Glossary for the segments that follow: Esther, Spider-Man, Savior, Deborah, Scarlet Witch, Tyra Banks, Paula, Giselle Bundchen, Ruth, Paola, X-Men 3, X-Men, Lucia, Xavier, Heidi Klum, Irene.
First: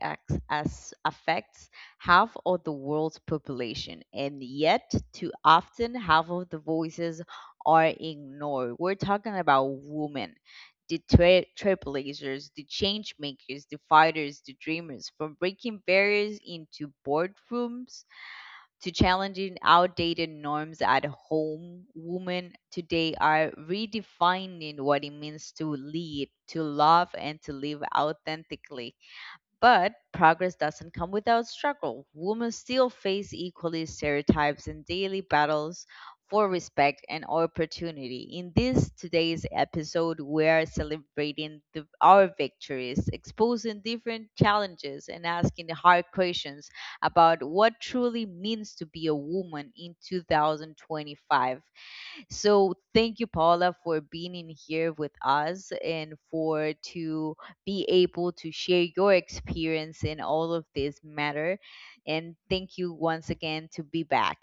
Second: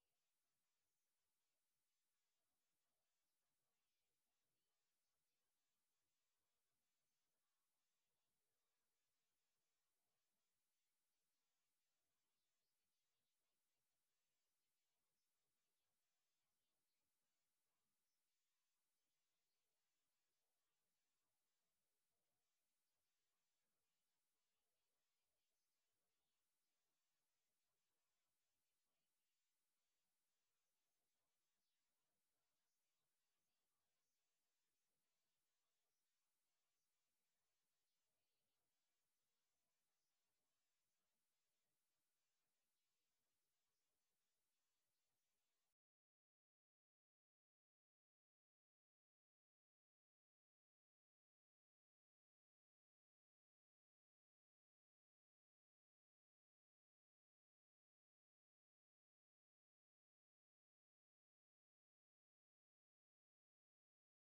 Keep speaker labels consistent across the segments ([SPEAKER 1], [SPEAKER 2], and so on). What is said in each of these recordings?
[SPEAKER 1] acts as affects half of the world's population, and yet, too often, half of the voices are ignored. We're talking about women, the trailblazers, the change makers, the fighters, the dreamers. From breaking barriers into boardrooms to challenging outdated norms at home, women today are redefining what it means to lead, to love, and to live authentically. But progress doesn't come without struggle. Women still face equally stereotypes and daily battles for respect and opportunity. In this today's episode, we are celebrating our victories, exposing different challenges, and asking the hard questions about what truly means to be a woman in 2025. So thank you, Paula, for being in here with us and for to be able to share your experience in all of this matter. And thank you once again to be back.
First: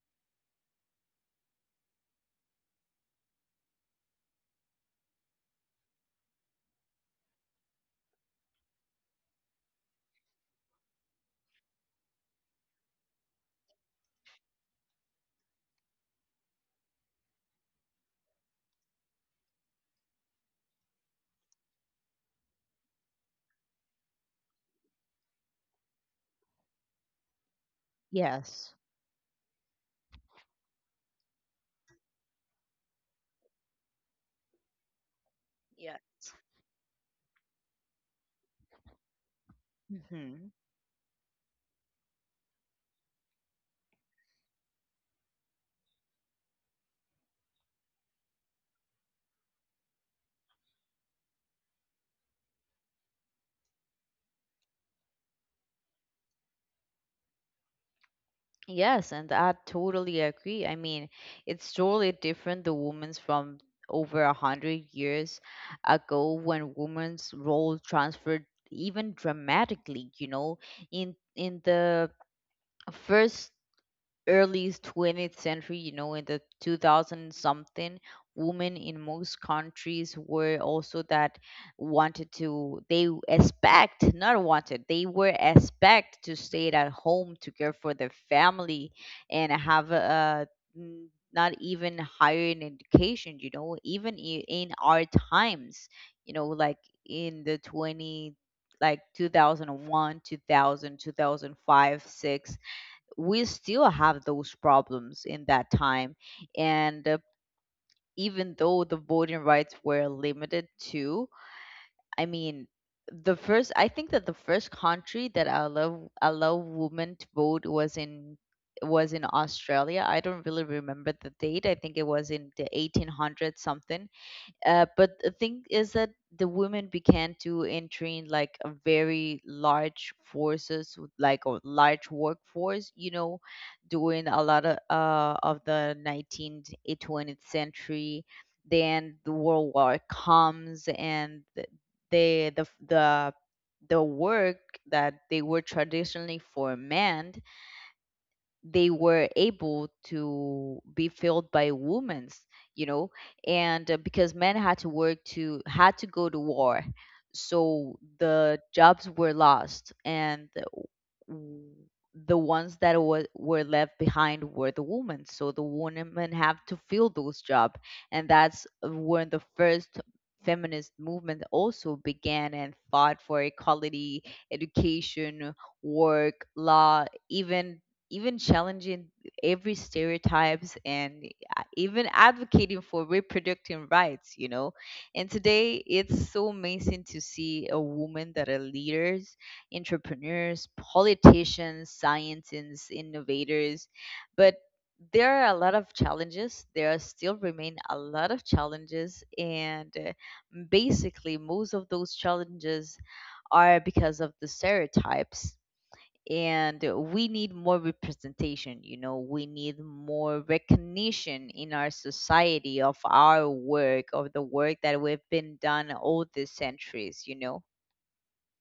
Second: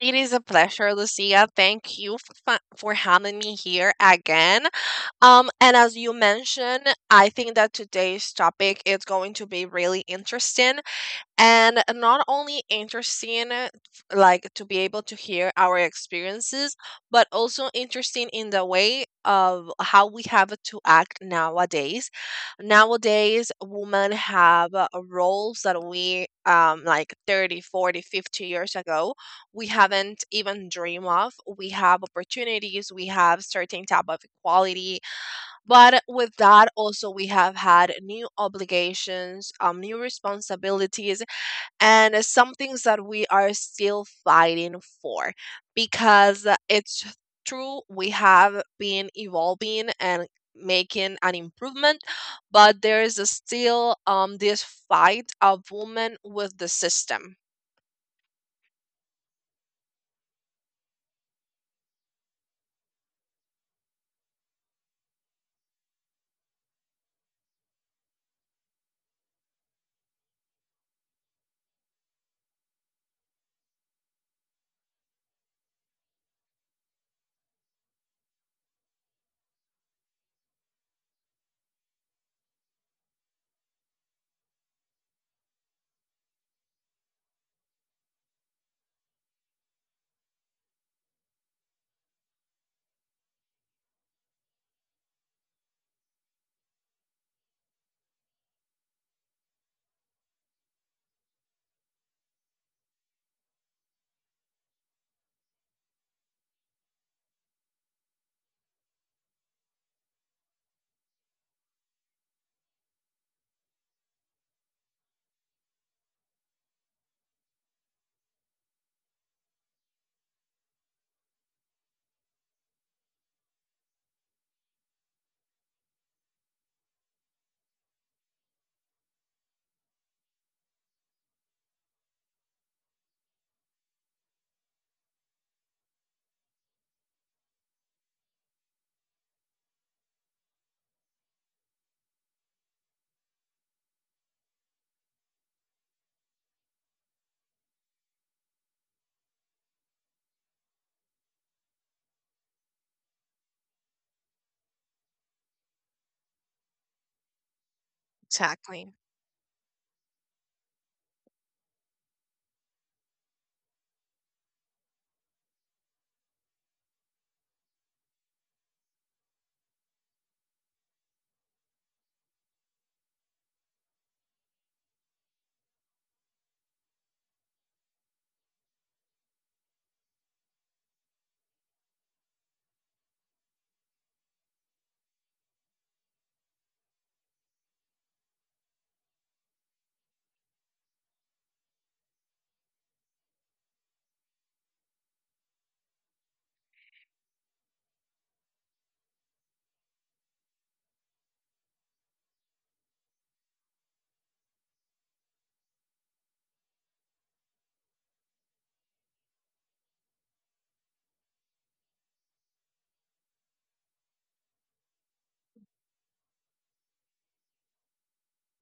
[SPEAKER 2] It is a pleasure, Lucia. Thank you for having me here again. And as you mentioned, I think that today's topic is going to be really interesting, and not only interesting like to be able to hear our experiences, but also interesting in the way of how we have to act nowadays. Women have roles that we, like, 30, 40, fifty
[SPEAKER 1] Yes.
[SPEAKER 2] years ago we haven't even dream of. We have opportunities, we have certain type of equality, but
[SPEAKER 1] Yes.
[SPEAKER 2] with that also we have had new obligations, new
[SPEAKER 1] Hmm.
[SPEAKER 2] responsibilities, and it's some things that we are still fighting for. Because it's true, we have been evolving and making an improvement, but there is still this fight of women with the system.
[SPEAKER 1] Yes, and I totally agree. I mean, it's totally different the women's from over a hundred years ago, when women's role transferred even dramatically, you know, in the first early 20th century, you know, in the 2000 something, women in most countries were also that wanted to, they expect, not wanted, they were expect to stay at home to care for their family and have a, not even higher an education, you know, even in our times, you know, like in the 20, like 2001, 2000, 2005, 6, we still have those problems in that time. And even though the voting rights were limited to, I mean, the first, I think that the first country that allow women to vote was in Australia. I don't really remember the date. I think it was in the 1800 something. But the thing is that the women began to enter in like a very large forces with, like a large workforce, you know, during a lot of the 19th 20th century. Then the world war comes and the the the, the work that they were traditionally for men, they were able to be filled by women's, you know. And because men had to had to go to war, so the
[SPEAKER 2] Exactly.
[SPEAKER 1] jobs were lost and w- the ones that were left behind were the women, so the women have to fill those jobs. And that's when the first feminist movement also began and fought for equality, education, work law, even even challenging every stereotypes, and even advocating for reproductive rights, you know. And today it's so amazing to see a woman that are leaders, entrepreneurs, politicians, scientists, innovators. But there are a lot of challenges, there are still remain a lot of challenges, and basically most of those challenges are because of the stereotypes. And we need more representation, you know, we need more recognition in our society of our work, of the work that we've been done all these centuries, you know.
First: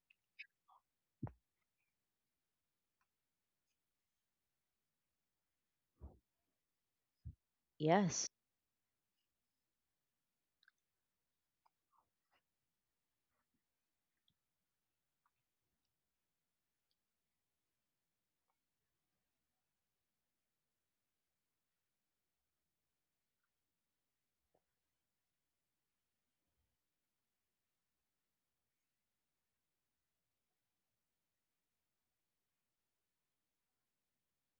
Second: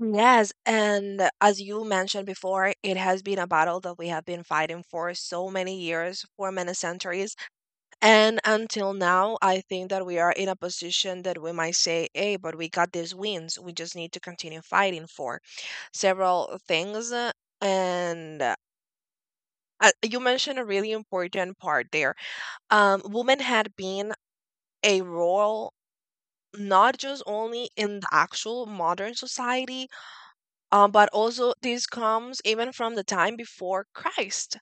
[SPEAKER 2] Yes, and as you mentioned before, it has been a battle that we have been fighting for so many years, for many centuries.
[SPEAKER 1] Yes.
[SPEAKER 2] And until now, I think that we are in a position that we might say, hey, but we got these wins. We just need to continue fighting for several things. And You mentioned a really important part there. Women had been a role not just only in the actual modern society, but also this comes even from the time before Christ.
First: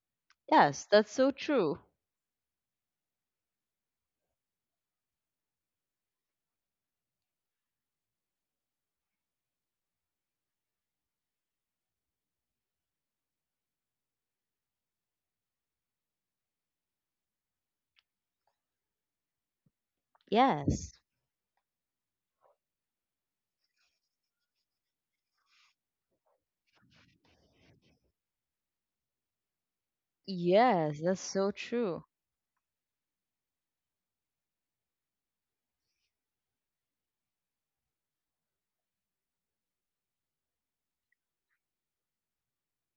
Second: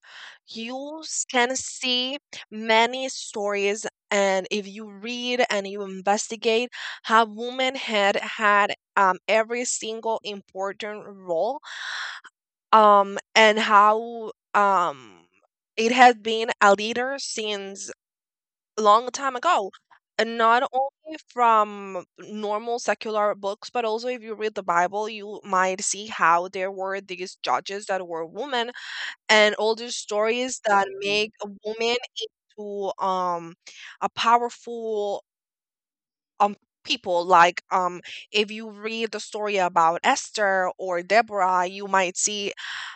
[SPEAKER 1] Yes,
[SPEAKER 2] You
[SPEAKER 1] that's so
[SPEAKER 2] can
[SPEAKER 1] true.
[SPEAKER 2] see many stories, and if you read and you investigate how women had had every single important role, and how it has been a leader since a long time ago. And not
[SPEAKER 1] Yes.
[SPEAKER 2] only from normal secular books, but also if you read the Bible, you might see how there were these judges that were women, and all these stories that
[SPEAKER 1] Yes, that's
[SPEAKER 2] make a
[SPEAKER 1] so
[SPEAKER 2] woman
[SPEAKER 1] true.
[SPEAKER 2] into a powerful um people. If you read the story about Esther or Deborah, you might see,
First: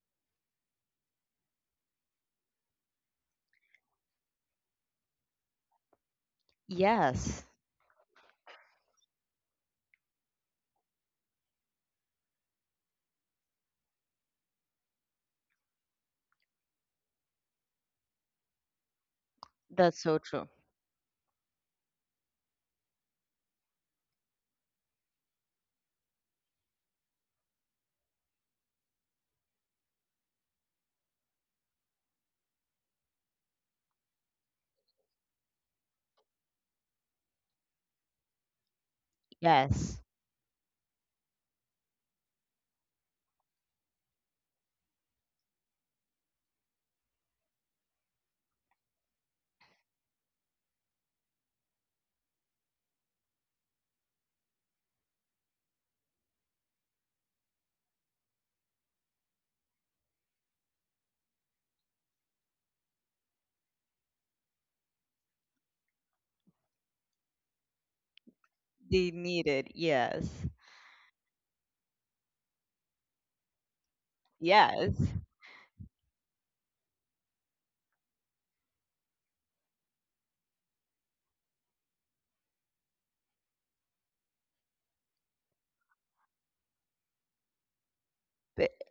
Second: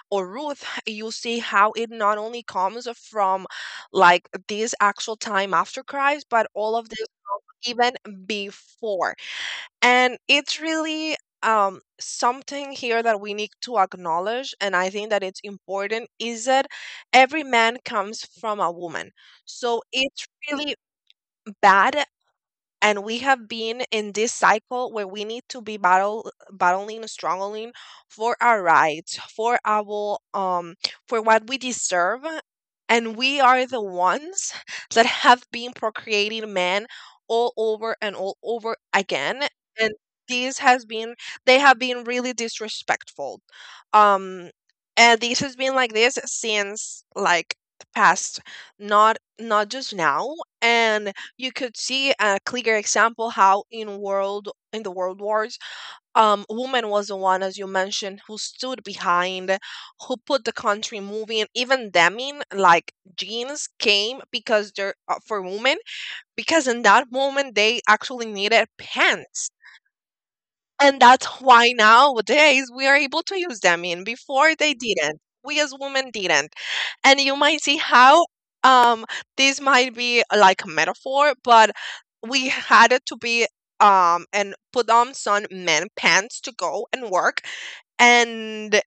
[SPEAKER 2] or Ruth, you see how it not only comes from like this actual time after Christ, but all of this
[SPEAKER 1] Yes,
[SPEAKER 2] even before. And it's really, something here that we need to acknowledge, and I think that it's important is that every man comes from a woman. So
[SPEAKER 1] that's so
[SPEAKER 2] it's
[SPEAKER 1] true.
[SPEAKER 2] really bad. And we have been in this cycle where we need to be battle battling, struggling, for our rights, for our for what we deserve. And we are the ones that have been procreating men all over and all over again. And
[SPEAKER 1] Yes.
[SPEAKER 2] this has been, they have been really disrespectful, um and this has been like this since like the past, not just now. And you could see a clear example how in the world wars, woman was the one, as you mentioned, who stood behind, who put the country moving. Even deming, like, jeans came because they're for women, because in that moment they actually needed
[SPEAKER 1] They need
[SPEAKER 2] pants,
[SPEAKER 1] it, yes.
[SPEAKER 2] and that's why nowadays we are able to use them in. Before they
[SPEAKER 1] Yes.
[SPEAKER 2] didn't. We as women didn't. And you might see how um this might be like a metaphor, but we had it to be and put on some men pants to go and work and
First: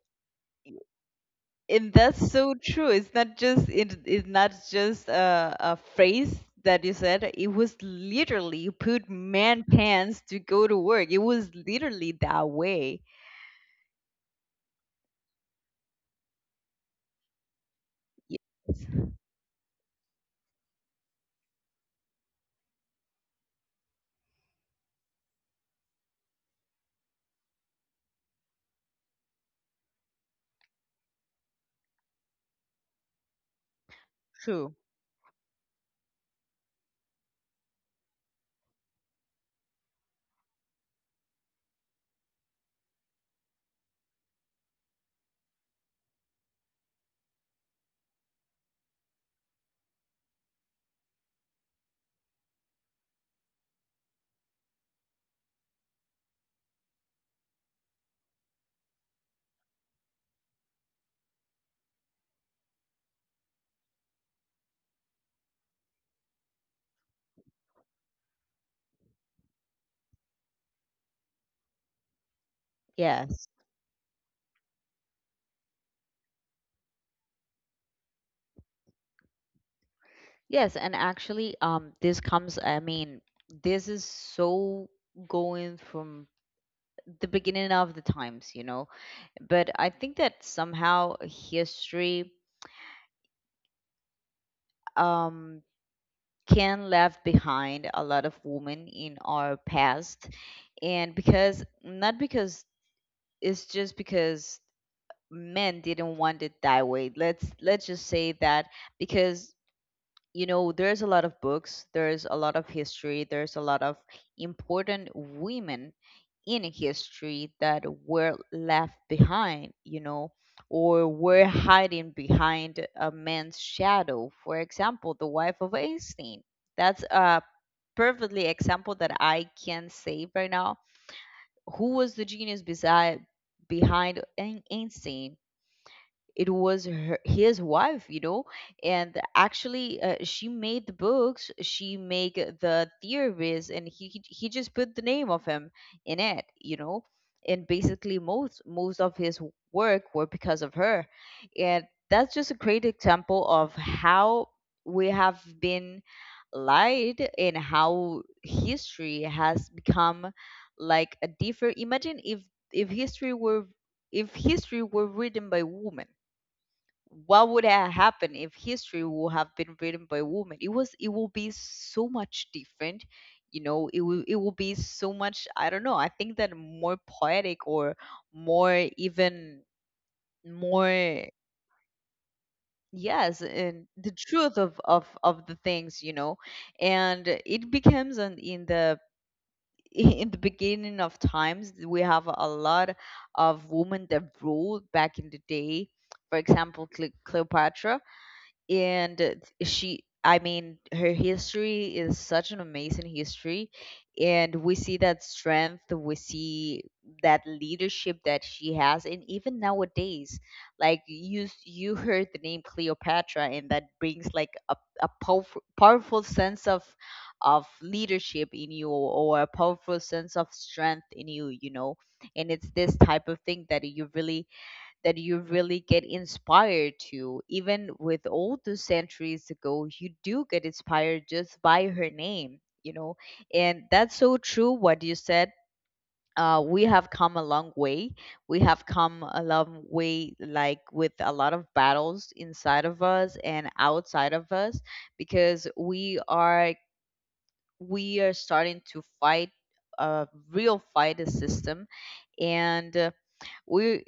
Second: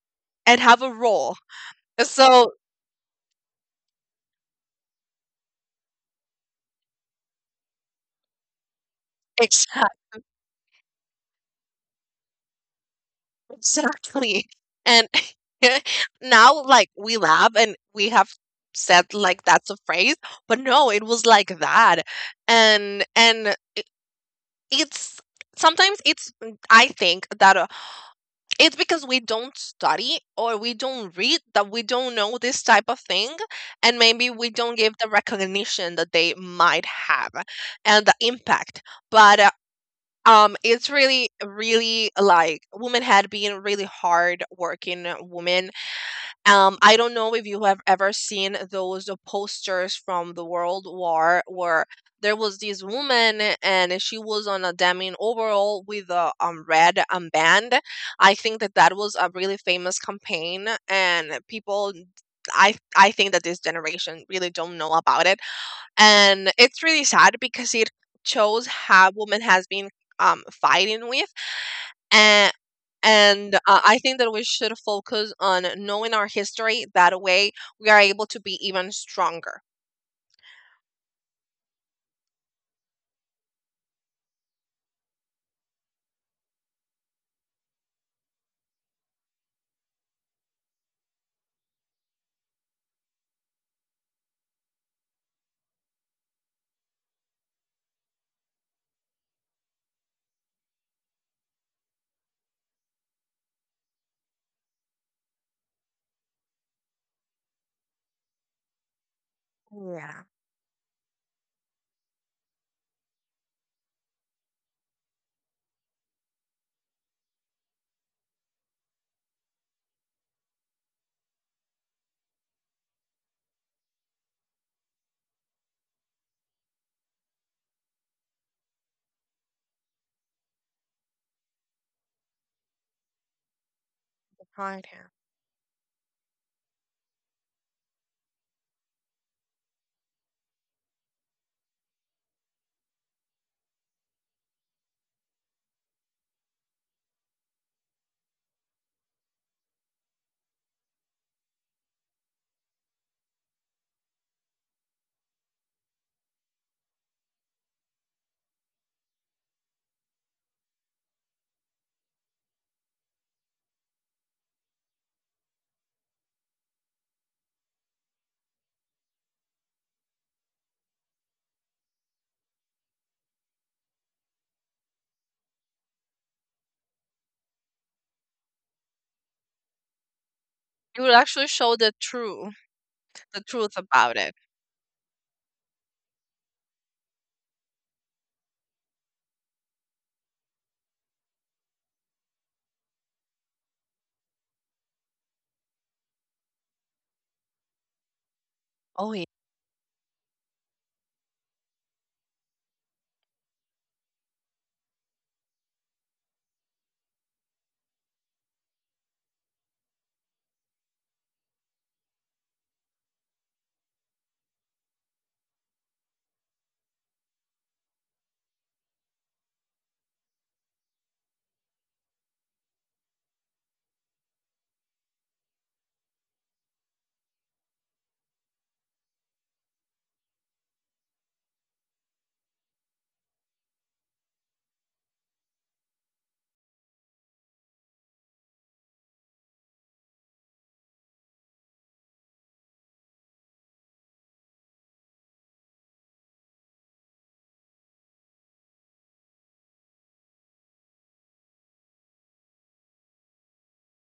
[SPEAKER 2] and have a role.
[SPEAKER 1] And that's
[SPEAKER 2] So
[SPEAKER 1] so true. It's not just it, it's not just a phrase that you said. It was literally you put man pants to go to work. It was literally that way.
[SPEAKER 2] exactly. And now, like, we laugh and we have
[SPEAKER 1] Yes,
[SPEAKER 2] said, like, that's a phrase, but no, it was like that. And it's sometimes I think that it's because we don't study or we don't read that we don't know this type of thing. And maybe we don't
[SPEAKER 1] true.
[SPEAKER 2] give the recognition that they might have and the impact. But, it's really, really like women had been really hard working women. I don't know if you have ever seen those posters from the World War where there was this woman and she was on a denim overall with a red band. I think that that was a really famous campaign, and people. I think that this generation really don't know about it, and it's really sad because it shows how women has been, fighting with, and
[SPEAKER 1] Yes.
[SPEAKER 2] and I think that we should focus on knowing our history, that way we are able to be even stronger.
[SPEAKER 1] Yes, and actually, this comes, I mean, this is so going from the beginning of the times, you know. But I think that somehow history, um, can left behind a lot of women in our past, and because not because it's just because men didn't want it that way, let's just say that. Because,
[SPEAKER 2] Yeah.
[SPEAKER 1] you know, there's a lot of books, there's a lot of history, there's a lot of important women in history that were left behind, you know, or were hiding behind a man's shadow. For example, the wife of Einstein, that's a perfectly example that I can say right now. Who was the genius beside behind
[SPEAKER 2] Right, yeah.
[SPEAKER 1] Einstein? It was her, his wife, you know. And actually she made the books, she made the theories, and he just put the name of him in it, you know. And basically most of his work were because of her. And that's just a great example of how we have been lied and how history has become like a different. Imagine if if history were if history were written by women, what would have happened if history would have been written by women? It was it will be so much different, you know. It will be so much, I don't know. I think that more poetic or more even
[SPEAKER 2] It will
[SPEAKER 1] more.
[SPEAKER 2] actually show the truth. The
[SPEAKER 1] Yes,
[SPEAKER 2] truth
[SPEAKER 1] and
[SPEAKER 2] about
[SPEAKER 1] the
[SPEAKER 2] it.
[SPEAKER 1] truth of of the things, you know. And it becomes an, in the in the beginning of times we have a lot of women that ruled back in the day. For example, Cleopatra.
[SPEAKER 2] Oh yeah.
[SPEAKER 1] And she, I mean, her history is such an amazing history, and we see that strength, we see that leadership that she has. And even nowadays, like you you heard the name Cleopatra and that brings like a powerful, powerful sense of leadership in you, or a powerful sense of strength in you, you know. And it's this type of thing that you really get inspired to. Even with all those centuries ago, you do get inspired just by her name, you know. And that's so true what you said. We have come a long way. We have come a long way, like with a lot of battles inside of us and outside of us, because we are starting to fight a real fight, a system. And we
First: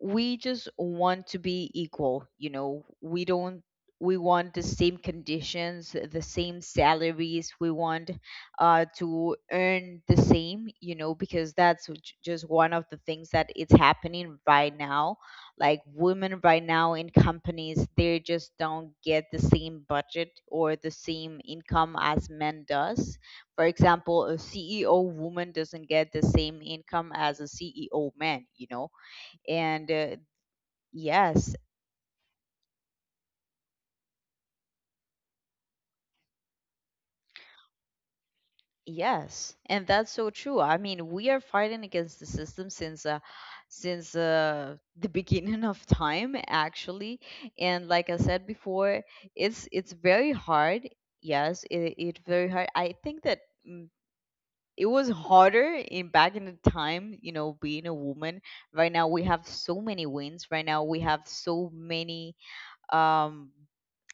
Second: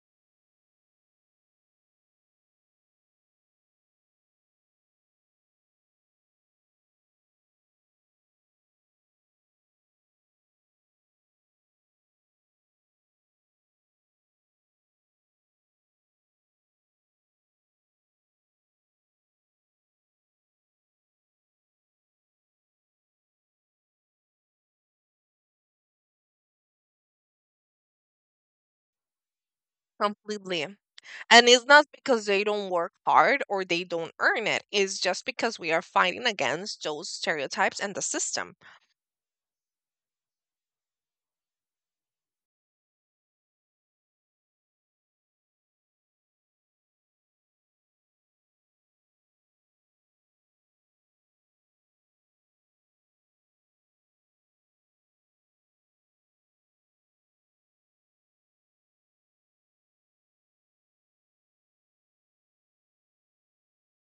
[SPEAKER 1] just want to be equal, you know, we don't we want the same conditions, the same salaries, we want to earn the same, you know, because that's just one of the things that it's happening right now. Like women right now in companies, they just don't get the same budget or the same income as men does. For example, a CEO woman doesn't get the same income as a CEO man, you know. And
[SPEAKER 2] Completely. And
[SPEAKER 1] yes.
[SPEAKER 2] it's not because they don't work hard or they don't earn it. It's just because we are fighting against those stereotypes and the system.
[SPEAKER 1] Yes, and that's so true. I mean, we are fighting against the system since the beginning of time, actually. And like I said before, it's very hard. Yes, it very hard. I think that. mm, It was harder in back in the time, you know, being a woman. Right now we have so many wins. Right now we have so many um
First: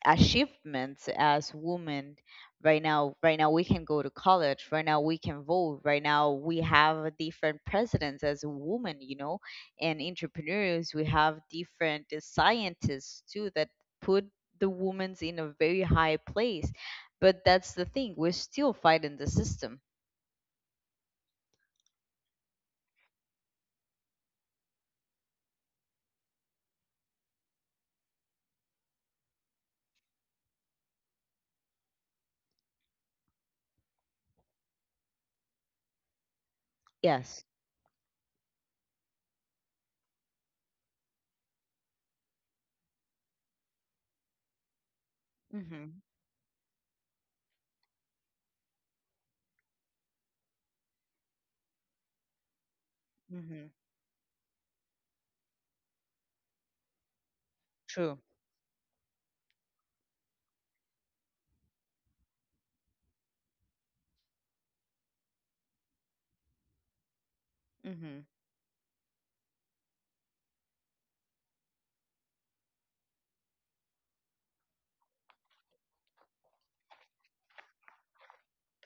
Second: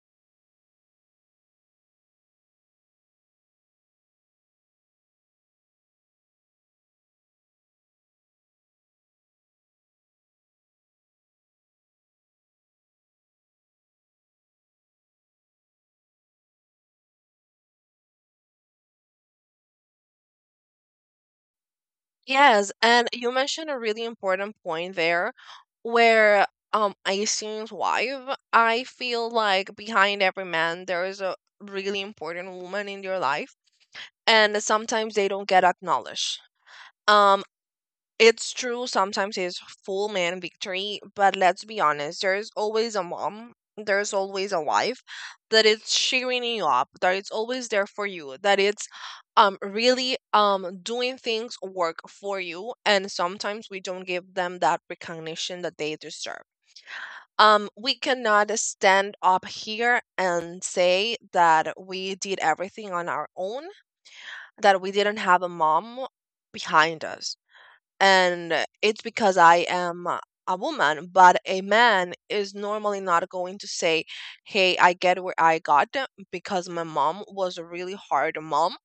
[SPEAKER 1] achievements as women. Right now we can go to college, right now we can vote, right now we have different presidents as a woman, you know, and entrepreneurs. We have different scientists too that put the women's in a very high place. But that's the thing, we're still fighting the system.
[SPEAKER 2] Yes, and you mentioned a really important point there where I seen's wife, I feel like behind every man there is a really important woman in your life, and sometimes they don't get acknowledged. Um
[SPEAKER 1] Yes.
[SPEAKER 2] It's true, sometimes it's full man victory, but let's be honest, there's always a mom, there's always a wife that is
[SPEAKER 1] Mm-hmm.
[SPEAKER 2] cheering you up, that it's always there for you, that it's really doing things work for you, and sometimes
[SPEAKER 1] Mm-hmm.
[SPEAKER 2] we don't give them that recognition that they deserve. We
[SPEAKER 1] True.
[SPEAKER 2] cannot stand up here and say that we did everything on our own, that we didn't have a mom behind us.
[SPEAKER 1] Mm-hmm.
[SPEAKER 2] And it's because I am a woman, but a man is normally not going to say, hey, I get where I got because my mom was a really hard mom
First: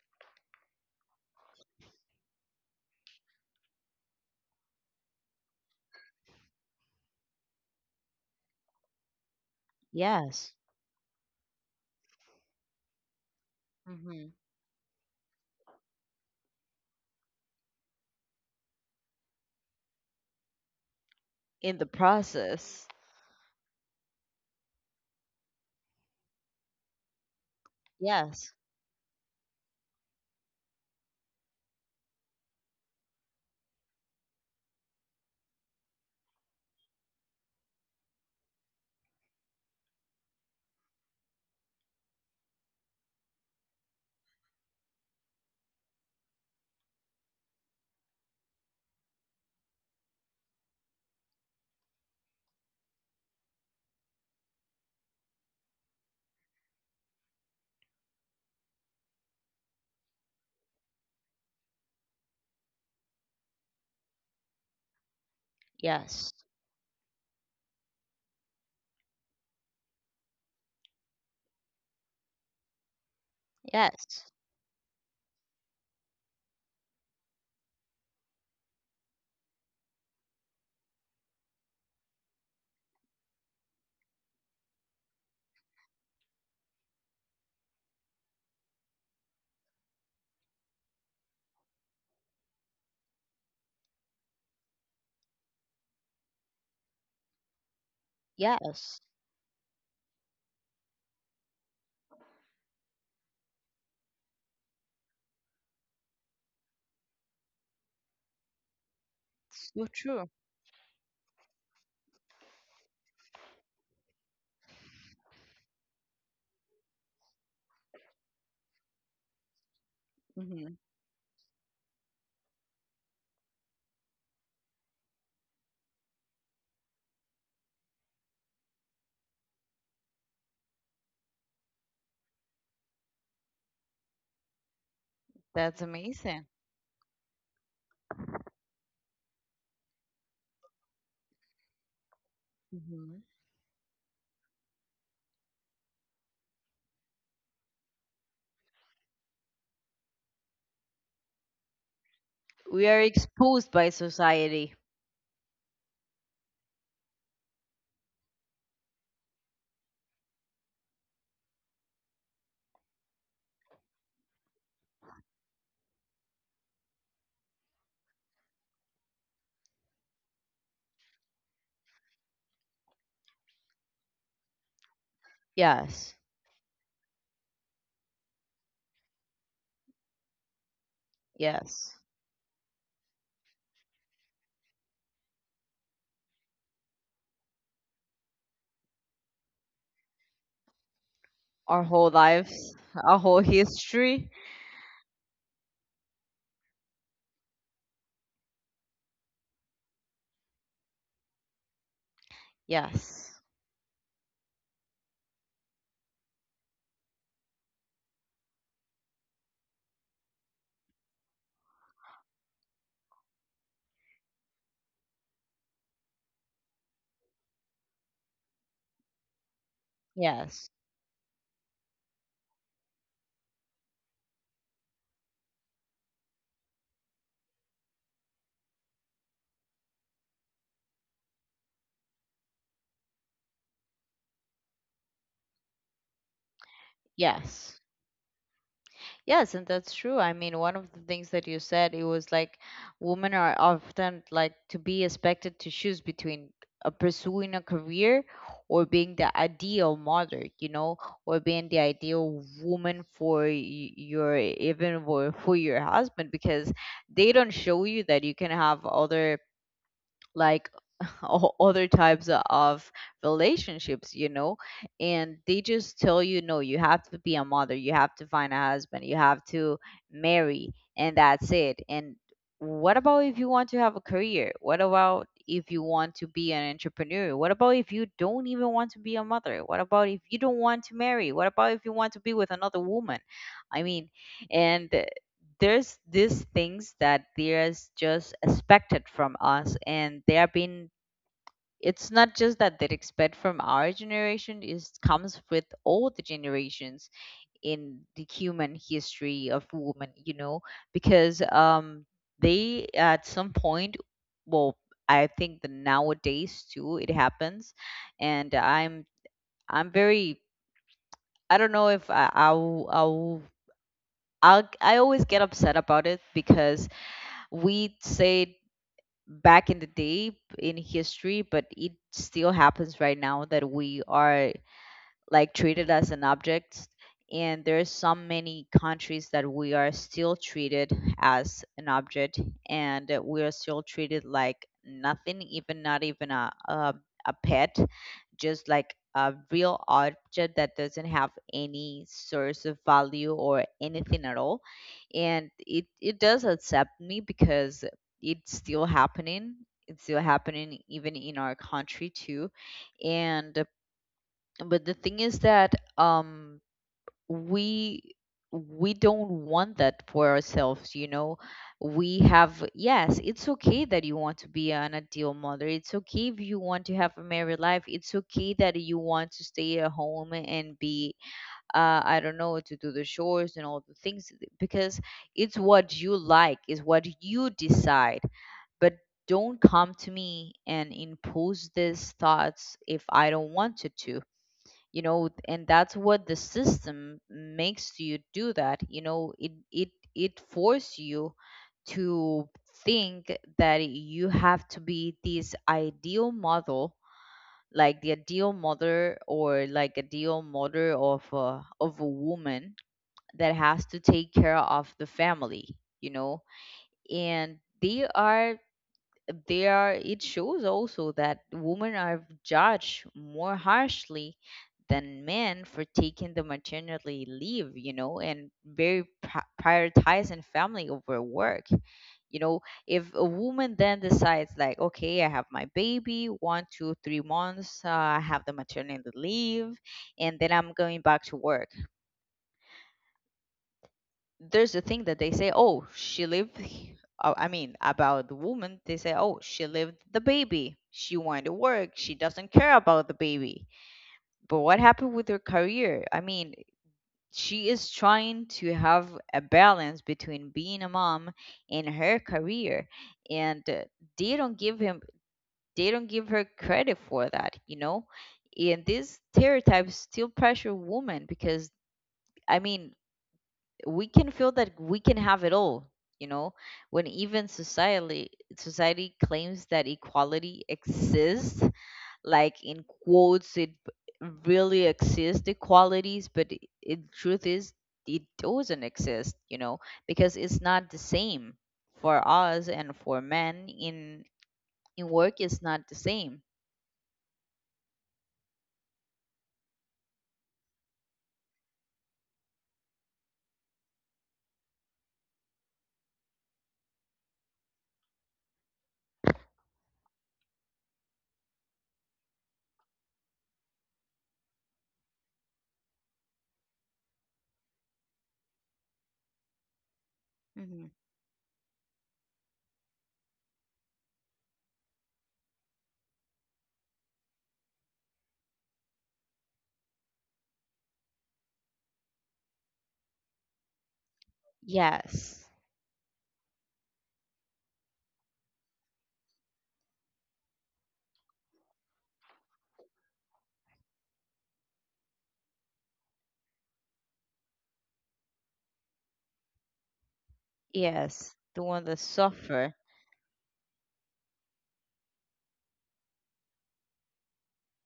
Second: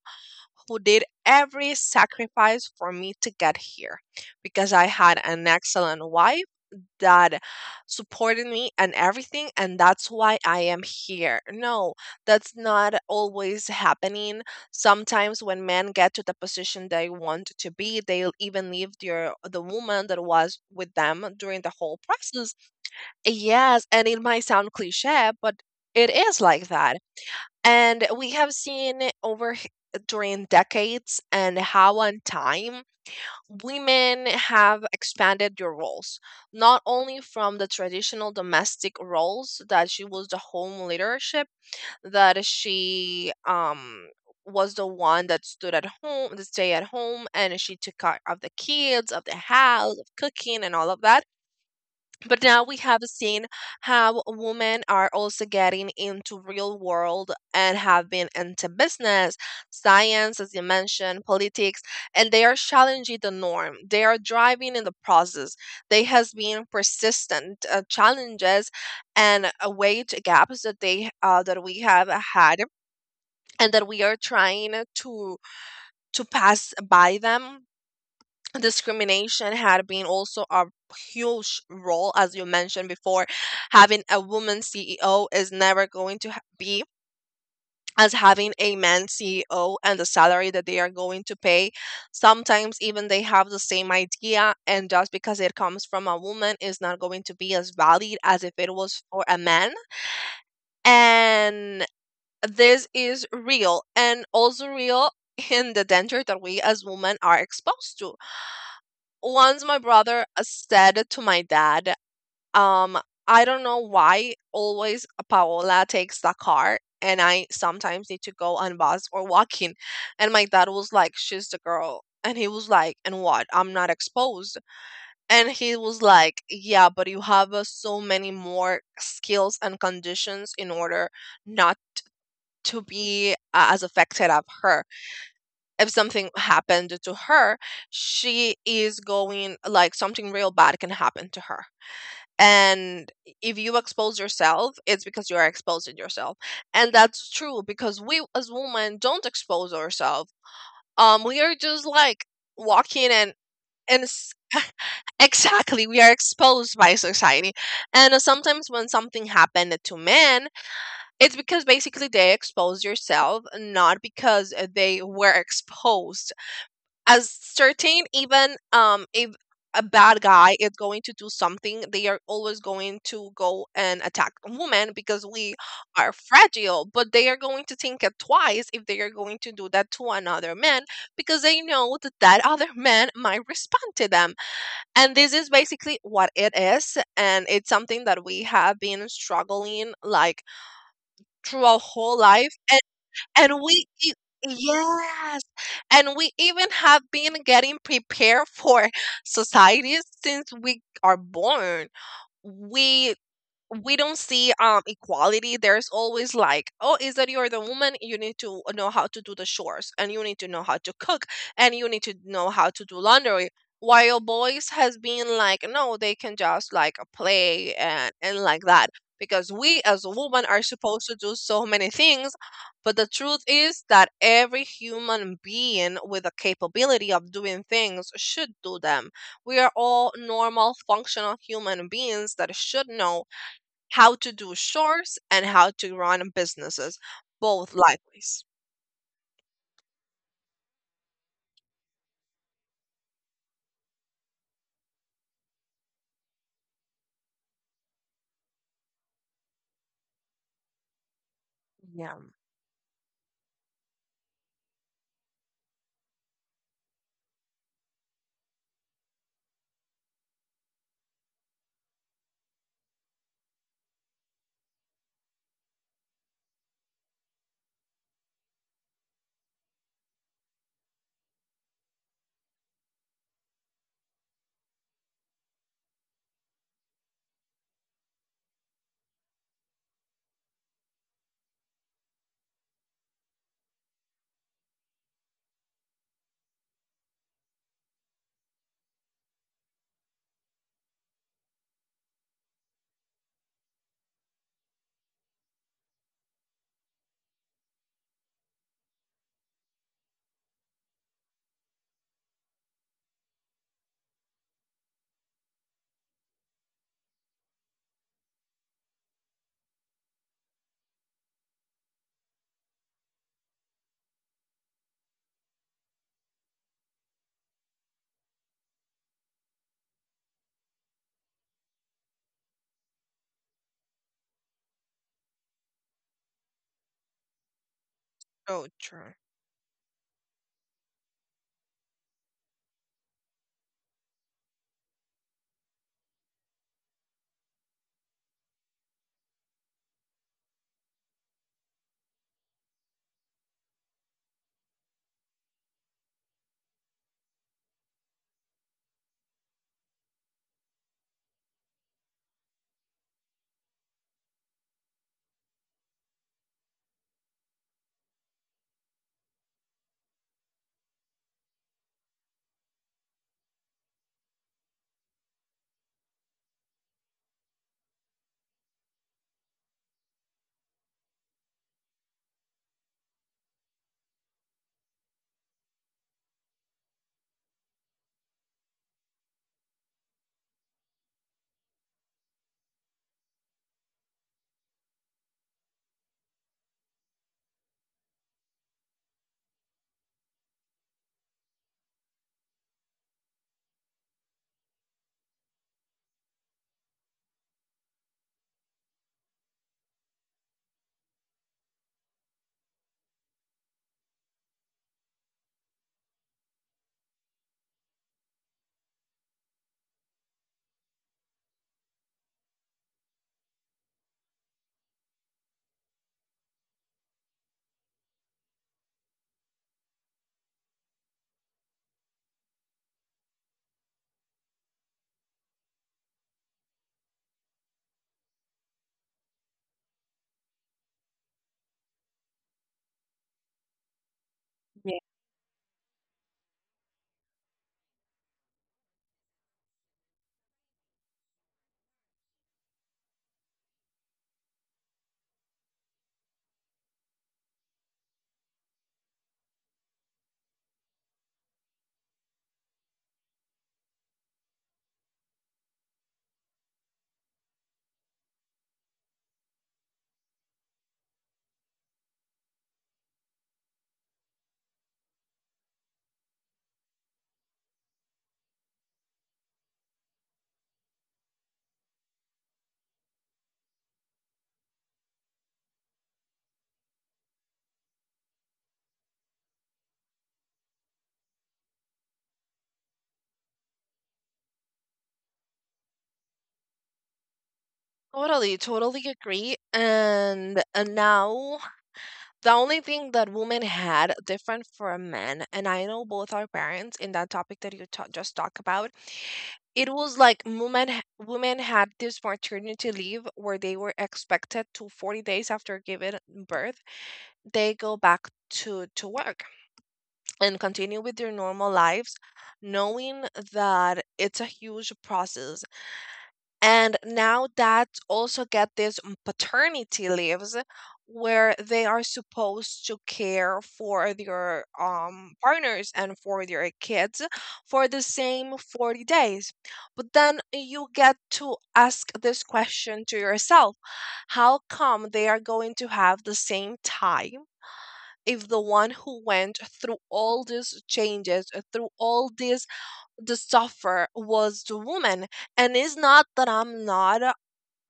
[SPEAKER 2] who did every sacrifice for me to get here, because I had an excellent wife that supported me and everything, and that's why
[SPEAKER 1] Yes.
[SPEAKER 2] I am here. No, that's not always
[SPEAKER 1] Mm-hmm.
[SPEAKER 2] happening. Sometimes when men get to the position they want to be, they'll even leave the woman that was with them during the
[SPEAKER 1] In the
[SPEAKER 2] whole process.
[SPEAKER 1] process.
[SPEAKER 2] Yes, and it might sound cliche, but it is like that. And we have
[SPEAKER 1] Yes.
[SPEAKER 2] seen it during decades, and how on time women have expanded their roles, not only from the traditional domestic roles that she was the home leadership, that she was the one that stood at home, that stay at home, and she took care of the kids, of the house, of cooking, and all of that. But now we have seen how women are also getting into real world and have been into business, science, as you mentioned, politics, and they are challenging the norm. They are driving in the process. They has
[SPEAKER 1] Yes.
[SPEAKER 2] been persistent challenges and wage gaps that they that we have had, and that we are
[SPEAKER 1] Yes.
[SPEAKER 2] trying to pass by them. Discrimination had been also a huge role, as you mentioned before. Having a woman CEO is never going to be as having a man CEO, and the salary that they are going to pay. Sometimes even they have the same idea, and just because it comes from a woman is not going to be as valid as if it was
[SPEAKER 1] Yes.
[SPEAKER 2] for a man. And this is real, and also real in the danger that we as women are exposed to. Once my
[SPEAKER 1] So
[SPEAKER 2] brother
[SPEAKER 1] true.
[SPEAKER 2] said to my dad, um, I don't know why always Paola takes the car and I sometimes need to go on bus or walking. And my dad
[SPEAKER 1] Hmm.
[SPEAKER 2] was like, she's the girl. And he was like, and what? I'm not exposed. And he was like, yeah, but you have so many more skills and conditions in order not to be as affected of her.
[SPEAKER 1] That's
[SPEAKER 2] If something
[SPEAKER 1] amazing.
[SPEAKER 2] happened to her, she is going, like, something real bad can happen to her. And
[SPEAKER 1] Hmm.
[SPEAKER 2] if you expose yourself, it's because you are exposing yourself. And that's true, because we as women don't expose ourselves. We are just like
[SPEAKER 1] We are
[SPEAKER 2] walking and
[SPEAKER 1] exposed by
[SPEAKER 2] and s-
[SPEAKER 1] society.
[SPEAKER 2] exactly, we are exposed by society. And sometimes when something happened to men, it's because basically they exposed yourself, not because they were exposed as certain. Even if a bad guy is going to do something, they are always going to go and attack a woman because we are
[SPEAKER 1] Yes.
[SPEAKER 2] fragile, but they are going to think it twice if they are going to do that to another man, because they
[SPEAKER 1] Yes.
[SPEAKER 2] know that that other man might respond to them. And this is basically what it is, and it's something that we have been struggling like through our
[SPEAKER 1] Our whole
[SPEAKER 2] whole life.
[SPEAKER 1] lives, our whole
[SPEAKER 2] And we e
[SPEAKER 1] history.
[SPEAKER 2] yes, and we even have been getting prepared for societies since we are born. We
[SPEAKER 1] Yes.
[SPEAKER 2] we don't see equality. There's always like, oh, is that you're the woman, you need to know how to do the chores, and you need to know how to cook, and you need to know how to do laundry, while boys has been like, no, they can just like play and like that, because we as a woman are
[SPEAKER 1] Yes.
[SPEAKER 2] supposed to do so many things. But the truth is that every human being with the capability of doing things should do them. We are all normal functional human beings that should know how to do chores and how to run businesses, both
[SPEAKER 1] Yes.
[SPEAKER 2] likewise.
[SPEAKER 1] Yes, and that's true. I mean, one of the things that you said, it was like women are often like to be expected to choose between pursuing a career or being the ideal mother, you know, or being the
[SPEAKER 2] Yeah.
[SPEAKER 1] ideal woman for your, even for your husband. Because they don't show you that you can have other like other types of relationships, you know. And they just tell you, no, you have to be a mother, you have to find a husband, you have to marry, and that's it. And what about if you want to have a career, what about if you want to be an entrepreneur, what about if you don't even want to be a mother, what about if you don't want to marry, what about if you want to be with another woman? I mean, and there's these things that there's just expected from us, and they have been, it's not just that they expect from our generation, it comes with all the generations in the human history of women, you know. Because they at some point, well, I think that nowadays too it happens. And I'm very, I don't know if I'll I always get upset about it. Because we said back in the day in history, but it still happens right now that we are like treated as an object. And there's so
[SPEAKER 2] So
[SPEAKER 1] many
[SPEAKER 2] true.
[SPEAKER 1] countries that we are still treated as an object. And we are still treated like nothing, even not even a pet, just like a real object that doesn't have any source of value or anything at all. And it does upset me because it's still happening, it's still happening even in our country too. And But the thing is that we we don't want that for ourselves, you know. We have, yes, it's okay that you want to be an ideal mother. It's okay if you want to have a married life. It's okay that you want to stay at home and be, I don't know, to do the chores and all the things. Because it's what you like is what you decide. But don't come to me and impose these thoughts if I don't want you to. You know, and that's what the system makes you do, that, it force you to think that you have to be this ideal model. Like the ideal mother, or like ideal mother of a woman that has to take care of the family, you know. And they are it shows also that women are judged more harshly than men for taking the maternity leave, you know, and very prioritizing family over work, you know. If a woman then decides like, okay, I have my baby 1, 2, 3 months, I have the maternity leave, and then I'm going back to work. There's a thing that they say, oh, I mean, about the woman they say, oh, she lived the baby, she wanted to work, she doesn't care about the baby. But what happened with her career? I mean, she is trying to have a balance between being a mom and her career. And they don't give him they don't give her credit for that, you know. And these stereotypes still pressure women because, I mean, we can feel that we can have it all, you know, when even society, society claims that equality exists, like in quotes it really exists, equalities, but in truth is, it doesn't exist, you know. Because it's not the same for us and for men, in work it's not the same.
[SPEAKER 2] Totally, totally agree. And now the only thing that women had different from men, and I know both our parents in that topic that just talked about, it was like women had this maternity leave where they were expected to 40 days after giving birth, they go back to work and
[SPEAKER 1] Hmm.
[SPEAKER 2] continue with your normal lives, knowing that it's a huge process. And now that also get these paternity leaves where they are supposed to care for their
[SPEAKER 1] Yes.
[SPEAKER 2] partners and for their kids for the same 40 days. But then you get to ask this question to yourself, how come they are going to have the same time? If the one who went through all these
[SPEAKER 1] Yes,
[SPEAKER 2] changes,
[SPEAKER 1] the one
[SPEAKER 2] through
[SPEAKER 1] that
[SPEAKER 2] all this,
[SPEAKER 1] suffer.
[SPEAKER 2] the suffer was the woman. And it's not that I'm not uh,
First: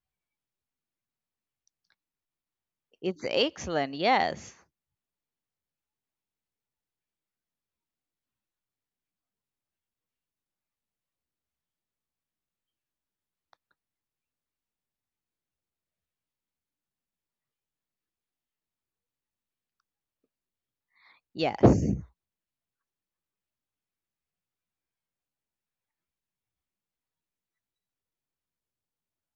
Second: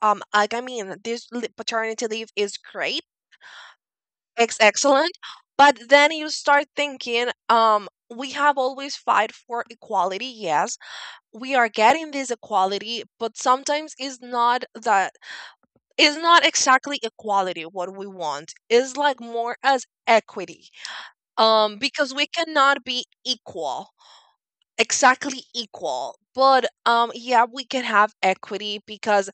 [SPEAKER 2] um like I mean, paternity leave is great,
[SPEAKER 1] It's excellent, yes.
[SPEAKER 2] it's excellent, but then you start thinking, we have always fight for equality. Yes, we are getting this equality, but sometimes it's not that. It's not exactly equality what we want, it's like more as equity,
[SPEAKER 1] Yes.
[SPEAKER 2] because we cannot be equal, exactly equal, but yeah, we can have equity because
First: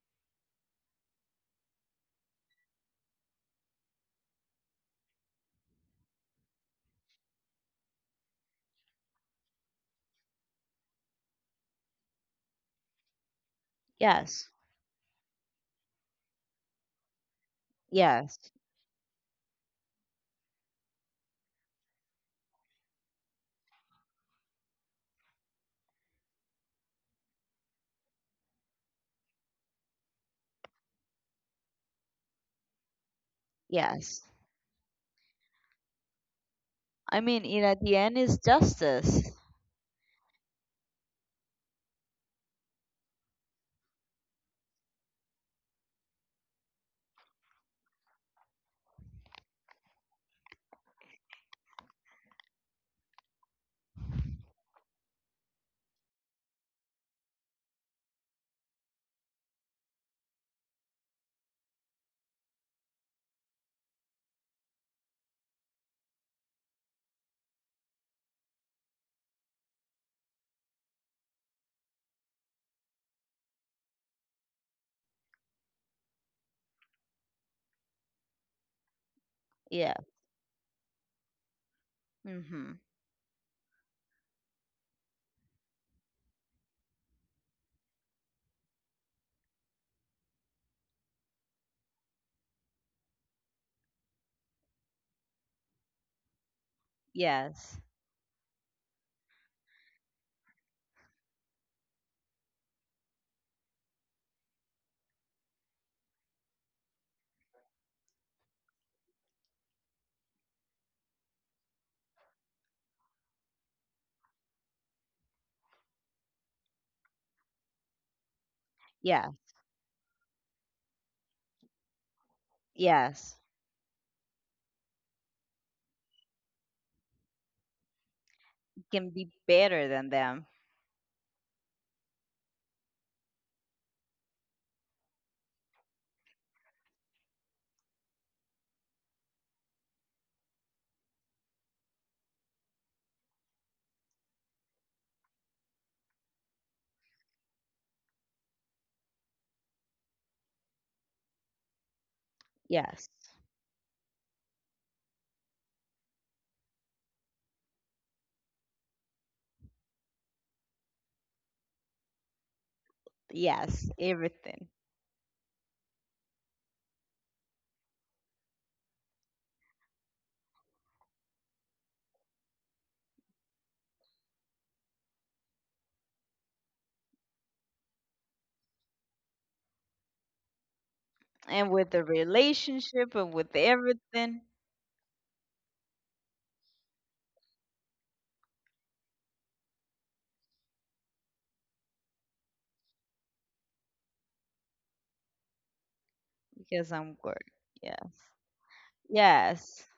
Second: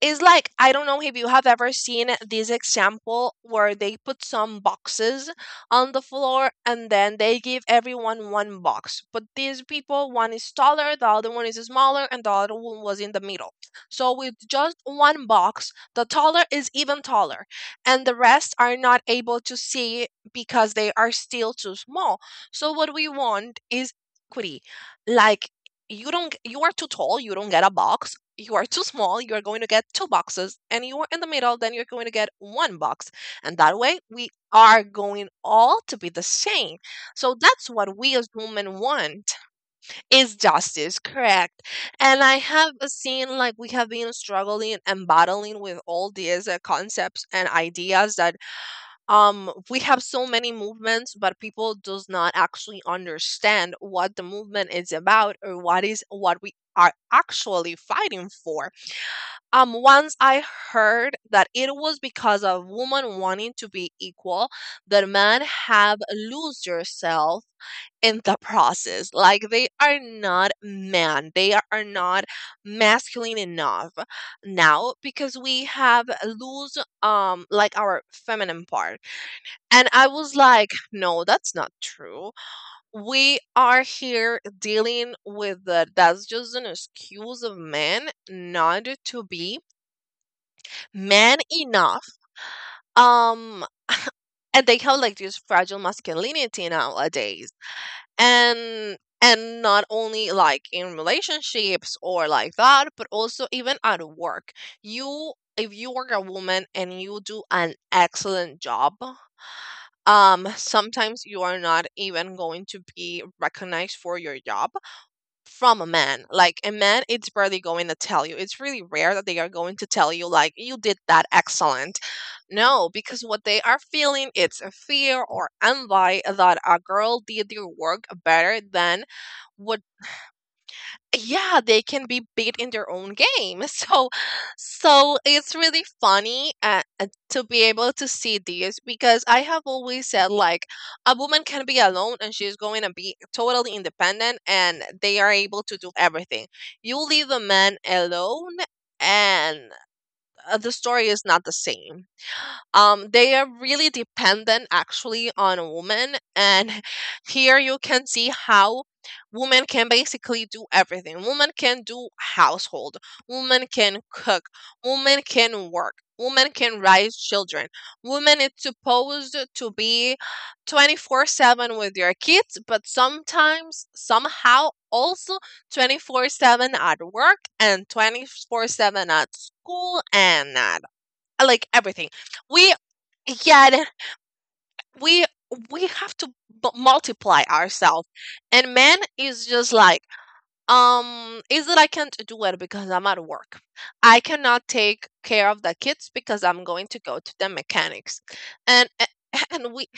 [SPEAKER 2] it's like, I don't know if you have ever seen this example where they put some boxes on the floor and then they give everyone one box. But these people, one is taller, the other one is smaller, and the other one was in the middle. So with
[SPEAKER 1] Yes.
[SPEAKER 2] just one box, the taller is even taller, and the
[SPEAKER 1] Yes.
[SPEAKER 2] rest are not able to see because they are still too small. So what we want is equity. Like, you don't g- you are too tall, you don't get a box. You are too small, you are going to get two boxes. And you are in the middle, then you're going to get one box. And that way
[SPEAKER 1] Yes.
[SPEAKER 2] we are going all to be the same.
[SPEAKER 1] I
[SPEAKER 2] So
[SPEAKER 1] mean, in
[SPEAKER 2] that's
[SPEAKER 1] at
[SPEAKER 2] what
[SPEAKER 1] the
[SPEAKER 2] we
[SPEAKER 1] end
[SPEAKER 2] as
[SPEAKER 1] is
[SPEAKER 2] women
[SPEAKER 1] justice.
[SPEAKER 2] want, is justice, correct? And I have seen, like, we have been struggling and battling with all these concepts and ideas, that we have so many movements but people does not actually understand what the movement is about, or what is what we are actually fighting for. Once I heard that it was because of woman wanting to be equal that men have lose themselves in the process, like they are not man, they are not masculine enough now because we have lose like our feminine part. And
[SPEAKER 1] Yeah.
[SPEAKER 2] I was like, no, that's not true.
[SPEAKER 1] Mm-hmm.
[SPEAKER 2] We are here dealing with the, that's just an excuse of men not to be man enough. Um, and they have like this fragile masculinity nowadays.
[SPEAKER 1] Yes.
[SPEAKER 2] And not only like in relationships or like that, but also even at work. You, if you are a woman and you do an excellent job, sometimes you are not even going to be recognized for your job from a man. Like a man, it's barely going to tell you. It's really rare that
[SPEAKER 1] Yeah.
[SPEAKER 2] they are going to tell you, like, you did that excellent. No, because
[SPEAKER 1] Yes.
[SPEAKER 2] what they are feeling, it's a fear or envy that a girl did your work better
[SPEAKER 1] You
[SPEAKER 2] than
[SPEAKER 1] can be
[SPEAKER 2] what.
[SPEAKER 1] better than them.
[SPEAKER 2] Yeah, they can be beat in their own game. So it's really funny, to be able to see this because I have always said, like, a woman can be alone and she's going to be totally independent and they are able to do everything. You leave a man alone, and the story is not the same.
[SPEAKER 1] Yes.
[SPEAKER 2] They are really dependent actually on a woman. And here you can see how women can basically do everything. Women can do household, women
[SPEAKER 1] Yes.
[SPEAKER 2] can cook,
[SPEAKER 1] Everything.
[SPEAKER 2] women can work, women can raise children. Women is supposed to be 24/7 with your kids, but sometimes somehow also 24/7 at work, and 24/7 at school, and at, like,
[SPEAKER 1] And with the
[SPEAKER 2] everything. we
[SPEAKER 1] relationship and with
[SPEAKER 2] yeah, then
[SPEAKER 1] everything,
[SPEAKER 2] we we have to multiply ourselves, and man is just like, is that, I can't do it because I'm at work. I cannot take care of the kids because I'm going
[SPEAKER 1] because
[SPEAKER 2] to
[SPEAKER 1] I'm
[SPEAKER 2] go to
[SPEAKER 1] good.
[SPEAKER 2] the
[SPEAKER 1] Yeah.
[SPEAKER 2] mechanics, and a- and we
[SPEAKER 1] Yes.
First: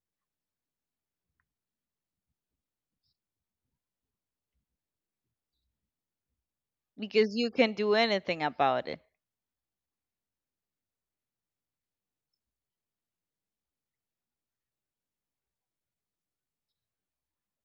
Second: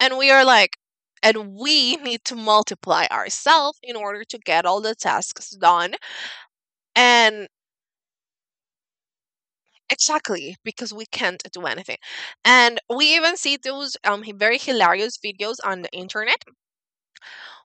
[SPEAKER 2] and we are like, and we need to multiply ourselves in order to get all the tasks done,
[SPEAKER 1] Because
[SPEAKER 2] and
[SPEAKER 1] you can do anything about it.
[SPEAKER 2] exactly because we can't do anything. And we even see those very hilarious videos on the internet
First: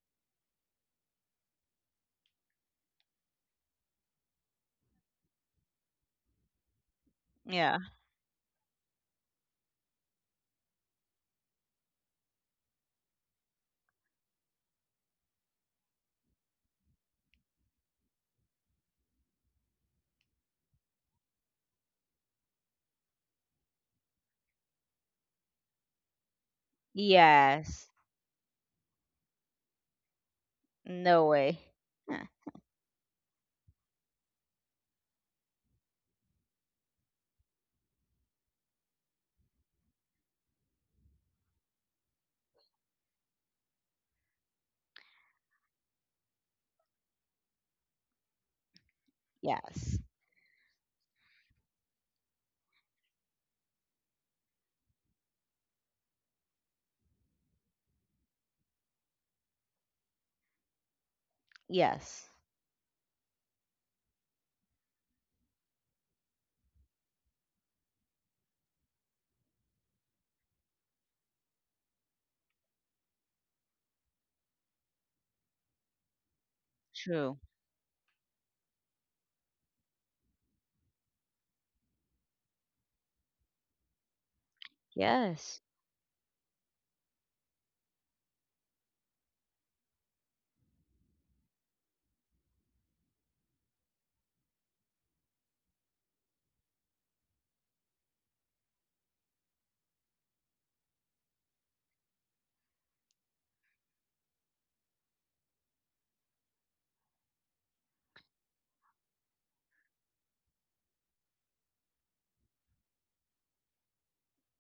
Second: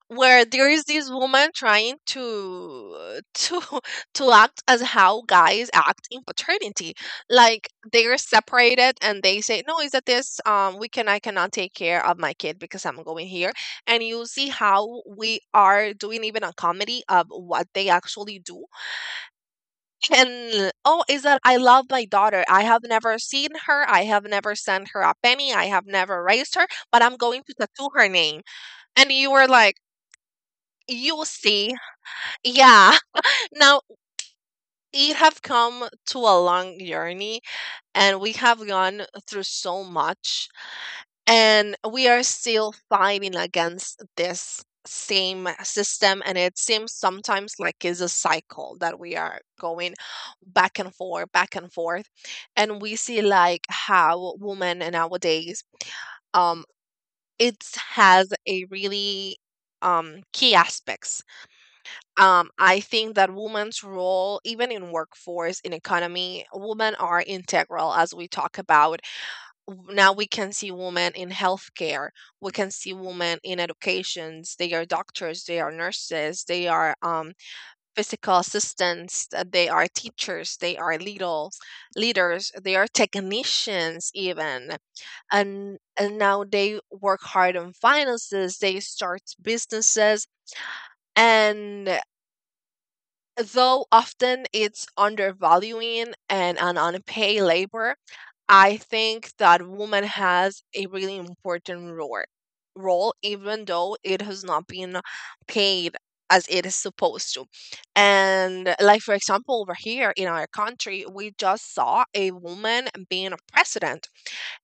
[SPEAKER 2] where there is this woman trying to to act as how guys act in paternity, like
[SPEAKER 1] Yeah.
[SPEAKER 2] they're separated and they say, no, is that this, we can, I cannot take care of my kid because I'm going here. And you see how we are doing even a comedy of what they actually do. And, oh, is that I love my daughter, I have never seen her, I have never sent her a penny, I have never raised her, but I'm going to tattoo
[SPEAKER 1] Yes.
[SPEAKER 2] her name. And you were like, you
[SPEAKER 1] No way.
[SPEAKER 2] see.
[SPEAKER 1] Huh.
[SPEAKER 2] Yeah. Now we have come to a long journey, and we have gone through so much, and we are still fighting against this same system, and it seems sometimes like it's a cycle that we are going
[SPEAKER 1] Yes.
[SPEAKER 2] back and forth, back and forth. And we see like how women nowadays, um it has a really key aspects.
[SPEAKER 1] Yes.
[SPEAKER 2] I think that women's role, even in workforce, in economy, women are integral, as we talk about. Now we can see women in healthcare, we can see women in educations. They are doctors, they are nurses, they are
[SPEAKER 1] True.
[SPEAKER 2] physical assistants, they are teachers, they are little leaders, they are technicians even.
[SPEAKER 1] Yes.
[SPEAKER 2] And now they work hard on finances, they start businesses, and though often it's undervaluing and an unpaid labor, I think that woman has a really important role, role, even though it has not been paid as it is supposed to. And like, for example, over here in our country, we just saw a woman being a president.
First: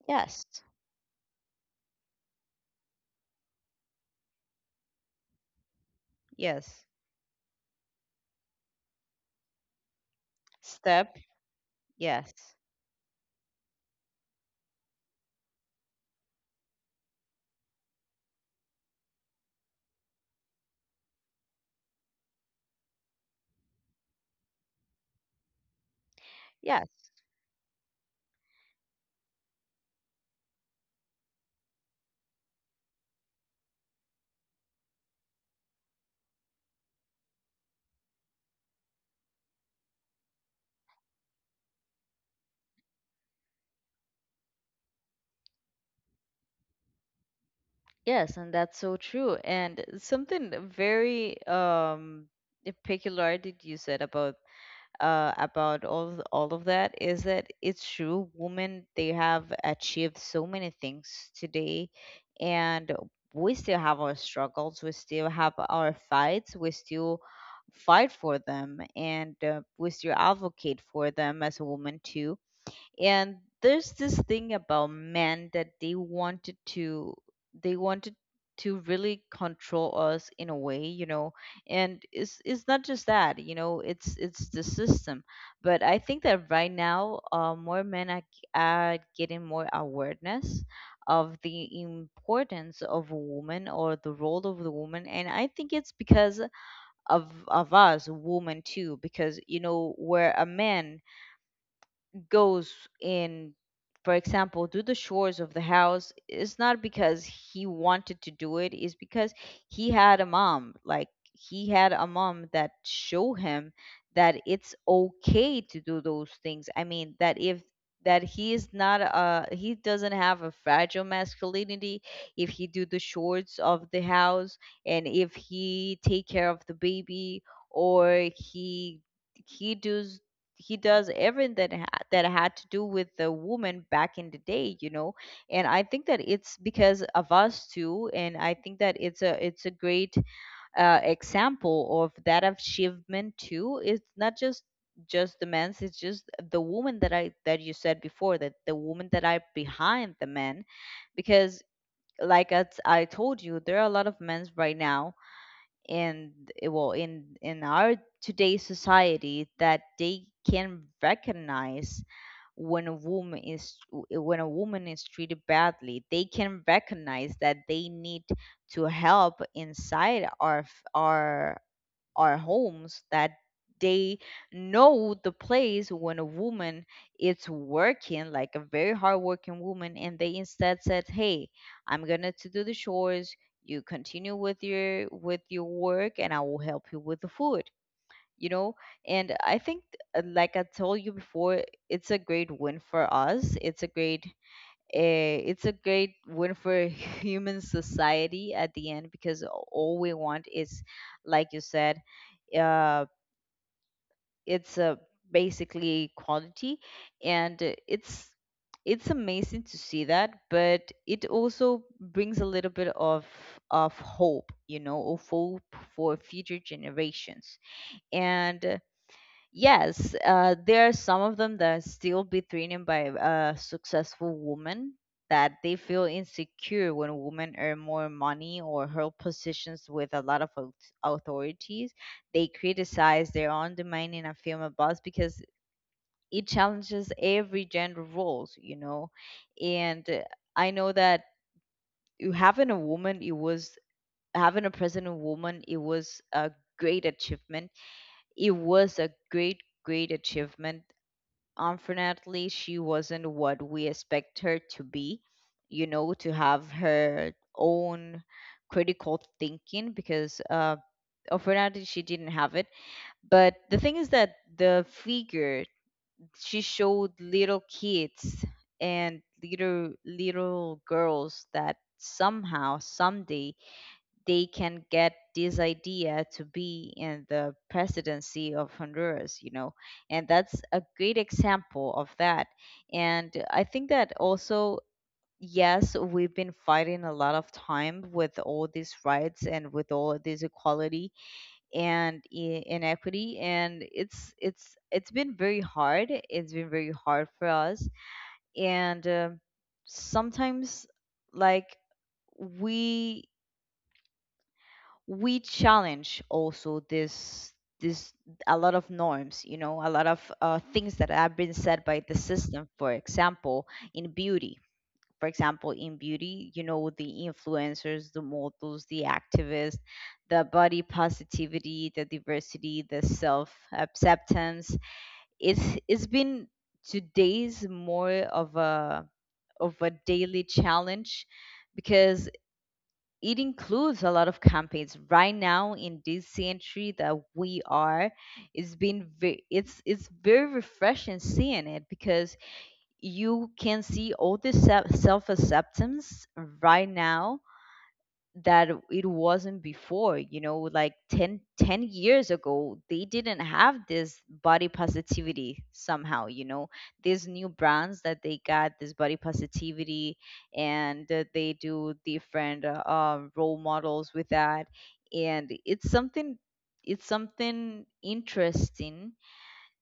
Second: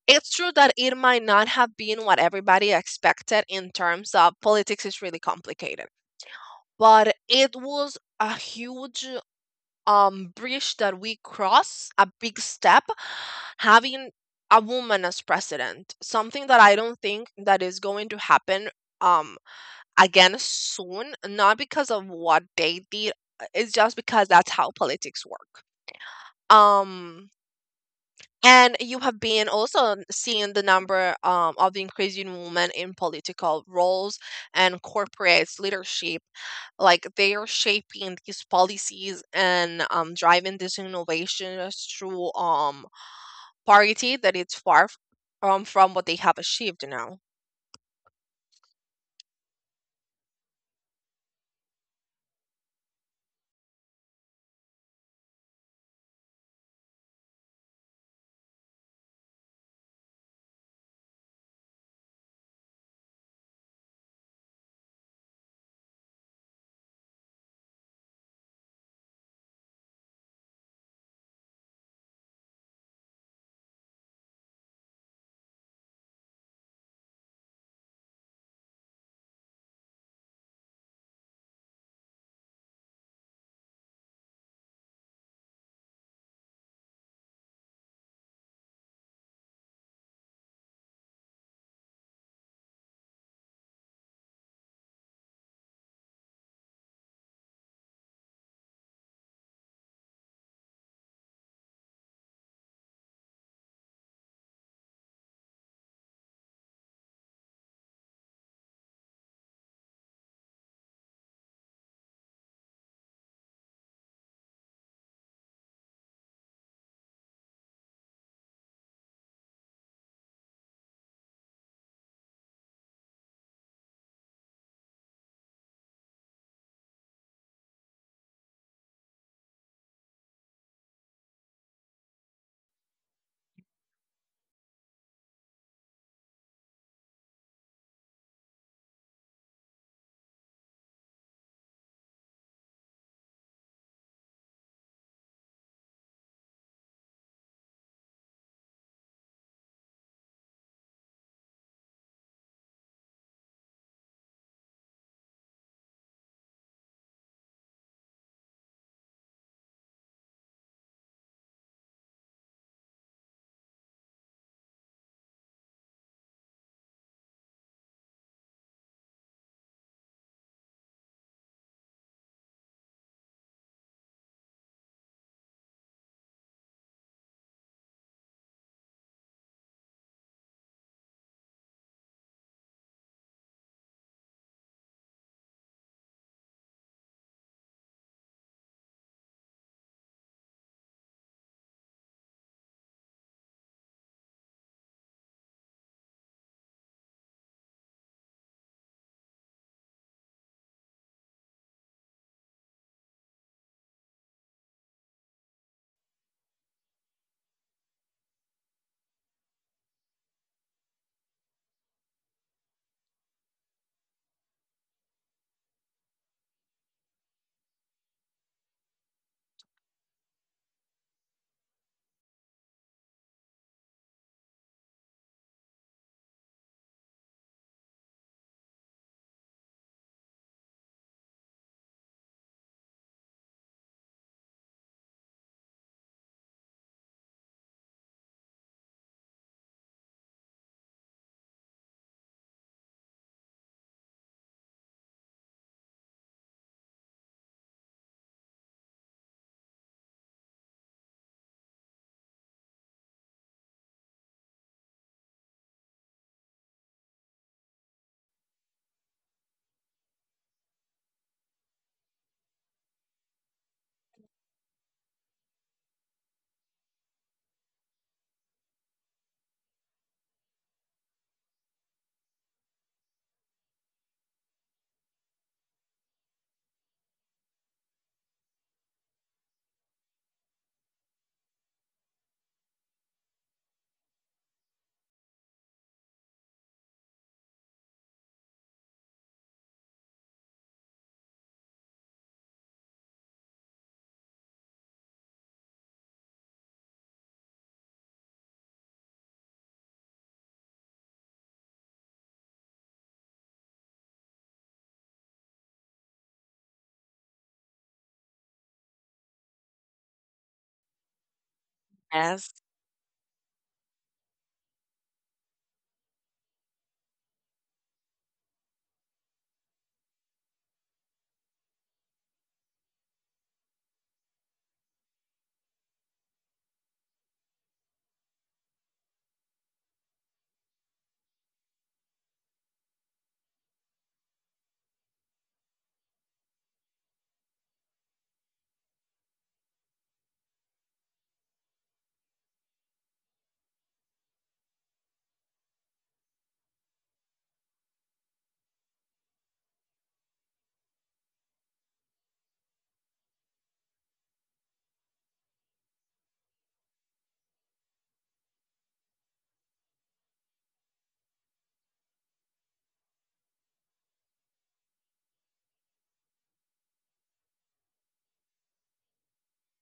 [SPEAKER 2] It's
[SPEAKER 1] Yes.
[SPEAKER 2] true that it might not have been what everybody expected. In terms of politics is really complicated,
[SPEAKER 1] Yes.
[SPEAKER 2] but it was a huge bridge that we
[SPEAKER 1] Step.
[SPEAKER 2] cross, a
[SPEAKER 1] Yes.
[SPEAKER 2] big step, having a woman as president, something that I don't think that is going to happen um again soon, not because of what they did, it's just because that's how politics work.
[SPEAKER 1] Yes.
[SPEAKER 2] um and you have been also seeing the number of increasing women in political roles and corporate leadership. Like they are shaping these policies and driving these innovations through parity, that it's from what they have achieved now.
[SPEAKER 1] Yes, and that's so true. And something very peculiar that you said about all of that is that it's true. Women, they have achieved so many things today, and we still have our struggles. We still have our fights. We still fight for them, and we still advocate for them as a woman too. And there's this thing about men that they wanted to, they wanted to really control us in a way, you know. And it's not just that, you know, it's the system. But I think that right now more men are getting more awareness of the importance of a woman, or the role of the woman. And I think it's because of us women too. Because you know, where a man goes in, for example, do the chores of the house is not because he wanted to do, it's because he had a mom. Like, he had a mom that show him that it's okay to do those things. I mean, that if, that he is not he doesn't have a fragile masculinity if he do the chores of the house, and if he take care of the baby, or he he does he does everything that that had to do with the woman back in the day, you know. And I think that it's because of us too. And I think that it's a, it's a great example of that achievement too. It's not just, just the men's, it's just the woman that I that you said before, that the woman that are behind the men. Because, like as I told you, there are a lot of men's right now. And well, in our today's society, that they can recognize when a woman is, when a woman is treated badly, they can recognize that they need to help inside our our homes, that they know the place when a woman is working, like a very hardworking woman, and they instead said, hey, I'm gonna to do the chores, you continue with your work, and I will help you with the food, you know. And I think, like I told you before, it's a great win for us. It's a great, it's a great win for human society at the end, because all we want is, like you said, uh, it's basically equality, and it's amazing to see that, but it also brings a little bit of hope, you know, of hope for future generations. And yes, there are some of them that are still be threatened by successful women, that they feel insecure when women earn more money or hold positions with a lot of authorities. They criticize their own domain in a film or boss because it challenges every gender roles, you know. And I know that you having a woman, it was having a president woman, it was a great achievement. It was a great, great achievement. Unfortunately, she wasn't what we expect her to be, you know, to have her own critical thinking, because unfortunately she didn't have it. But the thing is that the figure she showed little kids, and little girls, that somehow, someday they can get this idea to be in the presidency of Honduras, you know, and that's a great example of that. And I think that also, yes, we've been fighting a lot of time with all these rights and with all this equality and inequity, and it's it's been very hard. It's been very hard for us, and sometimes, like, we we challenge also this a lot of norms, you know, a lot of things that have been said by the
[SPEAKER 2] Yes.
[SPEAKER 1] system. For example, in beauty, for example in beauty, you know, the influencers, the models, the activists, the body positivity, the diversity, the self acceptance. It's been today's more of a, of a daily challenge, because it includes a lot of campaigns right now in this century that we are. It's very refreshing seeing it, because you can see all the self acceptance right now, that it wasn't before, you know. Like 10 years ago they didn't have this body positivity somehow, you know. These new brands that they got this body positivity, and they do different role models with that. And it's something, it's something interesting.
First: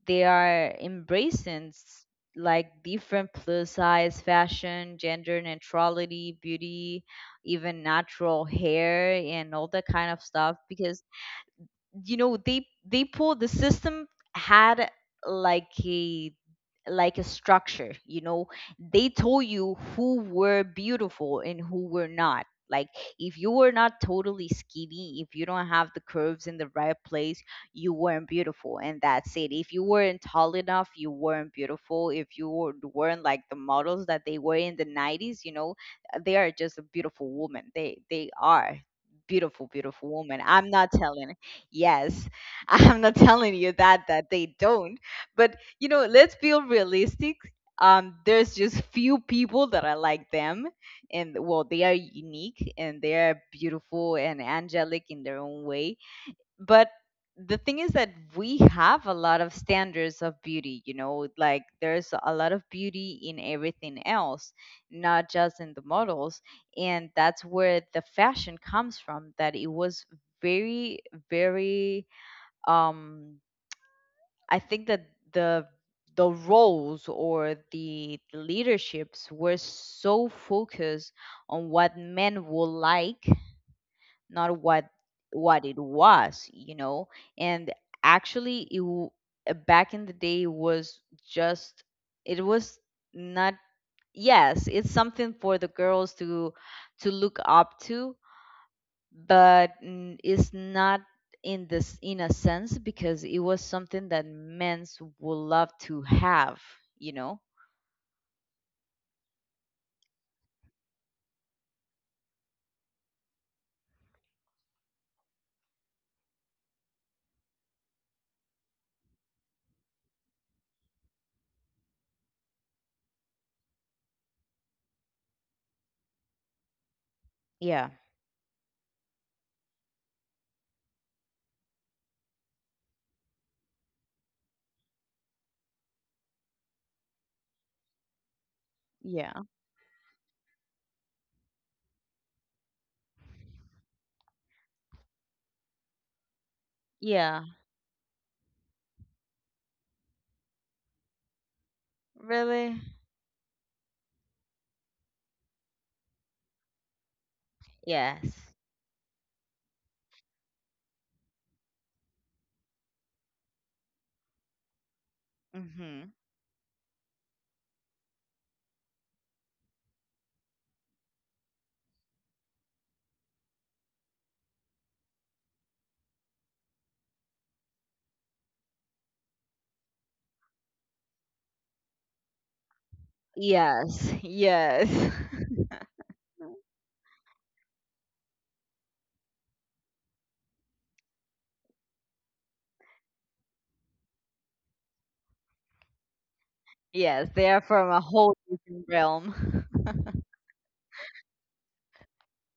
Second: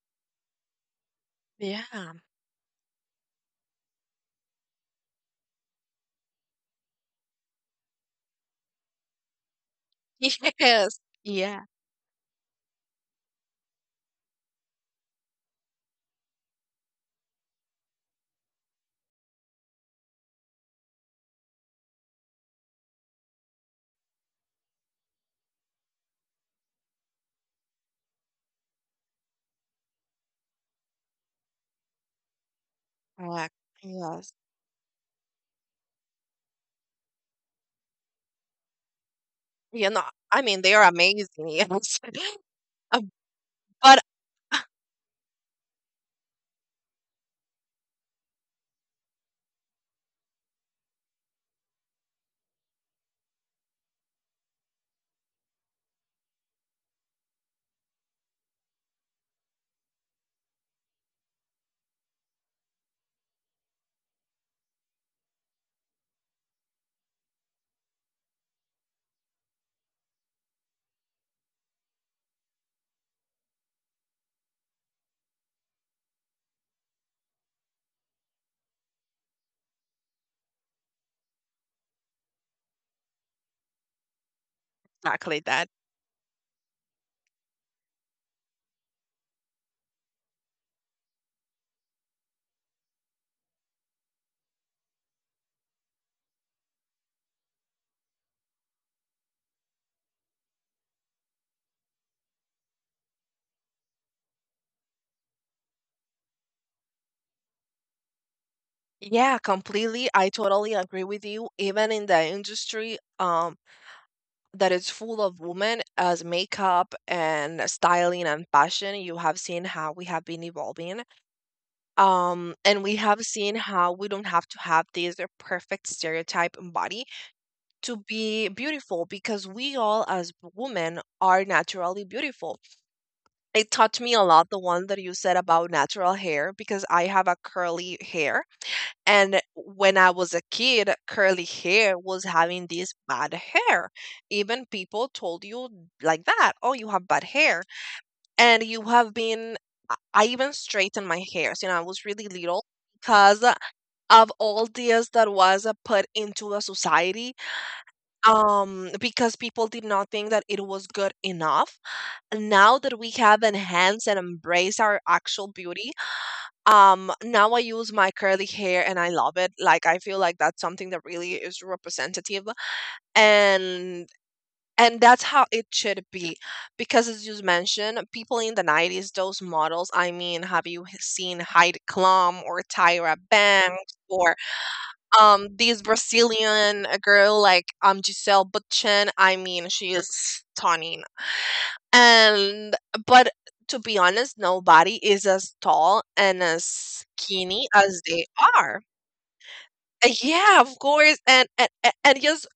[SPEAKER 1] They are embracing
[SPEAKER 2] Yeah.
[SPEAKER 1] like different plus size fashion, gender neutrality, beauty, even natural hair and all that kind of stuff.
[SPEAKER 2] Yes.
[SPEAKER 1] Because
[SPEAKER 2] Yeah.
[SPEAKER 1] you know, they pull the system had like a, like a structure, you know. They told you who were beautiful and who were not. Like, if you were not totally skinny, if you don't have the curves in the right place, you weren't beautiful, and that's it. If you weren't tall enough you weren't beautiful, if you weren't like
[SPEAKER 2] Correct.
[SPEAKER 1] the models that
[SPEAKER 2] Yes.
[SPEAKER 1] they were in the 90s, you know. They are just a beautiful woman, they are beautiful,
[SPEAKER 2] You know,
[SPEAKER 1] beautiful woman,
[SPEAKER 2] I mean,
[SPEAKER 1] I'm
[SPEAKER 2] they are
[SPEAKER 1] not telling.
[SPEAKER 2] amazing. Yes.
[SPEAKER 1] Yes,
[SPEAKER 2] Uh,
[SPEAKER 1] I'm not telling you
[SPEAKER 2] but,
[SPEAKER 1] that they
[SPEAKER 2] ah,
[SPEAKER 1] don't, but you know, let's be realistic. There's just few people that are like them, and well, they are unique and they are beautiful and angelic in their own way. But the thing is that we have a lot of standards of beauty, you know, like there's a lot of beauty in everything else, not just in the models. And that's where the fashion comes from, that it was very, very um I think that the the roles or the leaderships were so focused on what men will like, not what,
[SPEAKER 2] exactly
[SPEAKER 1] what
[SPEAKER 2] that.
[SPEAKER 1] it was, you know. And actually, back in the day it was just, it was not. Yes, it's something for the girls to look up to, but it's not in this in a sense, because it was something that men's would love to have, you know.
[SPEAKER 2] Yeah, completely. I totally agree with you. Even in the industry, that is full of women as makeup and styling and fashion, you have seen how we have been evolving. And we have seen how we don't have to have this perfect stereotype body
[SPEAKER 1] Yeah.
[SPEAKER 2] to be beautiful, because we all as women are naturally beautiful. It taught me a lot, the one that you said about natural hair, because I have a curly hair. And
[SPEAKER 1] Yeah.
[SPEAKER 2] when I was a kid, curly hair was having this bad hair. Even people told you like that, oh, you have bad
[SPEAKER 1] Yeah.
[SPEAKER 2] hair. And you have been, I even straightened my hairs. You know, I was really little
[SPEAKER 1] Really?
[SPEAKER 2] because of all this that was put into the society,
[SPEAKER 1] Yes.
[SPEAKER 2] because people did not think that it was good enough. Now that we have enhanced and embraced our actual beauty,
[SPEAKER 1] Mhm.
[SPEAKER 2] now I use my curly hair and I love it. Like, I feel like that's something that really is representative, and and that's how it should be. Because as you mentioned, people in the 90s, those models, I mean, have seen Heidi Klum or Tyra Banks,
[SPEAKER 1] Yes.
[SPEAKER 2] or
[SPEAKER 1] Yes.
[SPEAKER 2] this Brazilian girl, like, Giselle Bundchen? I mean, she is stunning. And, but to be honest, nobody is as tall and as
[SPEAKER 1] Yes, they are
[SPEAKER 2] skinny
[SPEAKER 1] from a
[SPEAKER 2] as they
[SPEAKER 1] whole
[SPEAKER 2] are.
[SPEAKER 1] different realm.
[SPEAKER 2] Yeah, of course. And just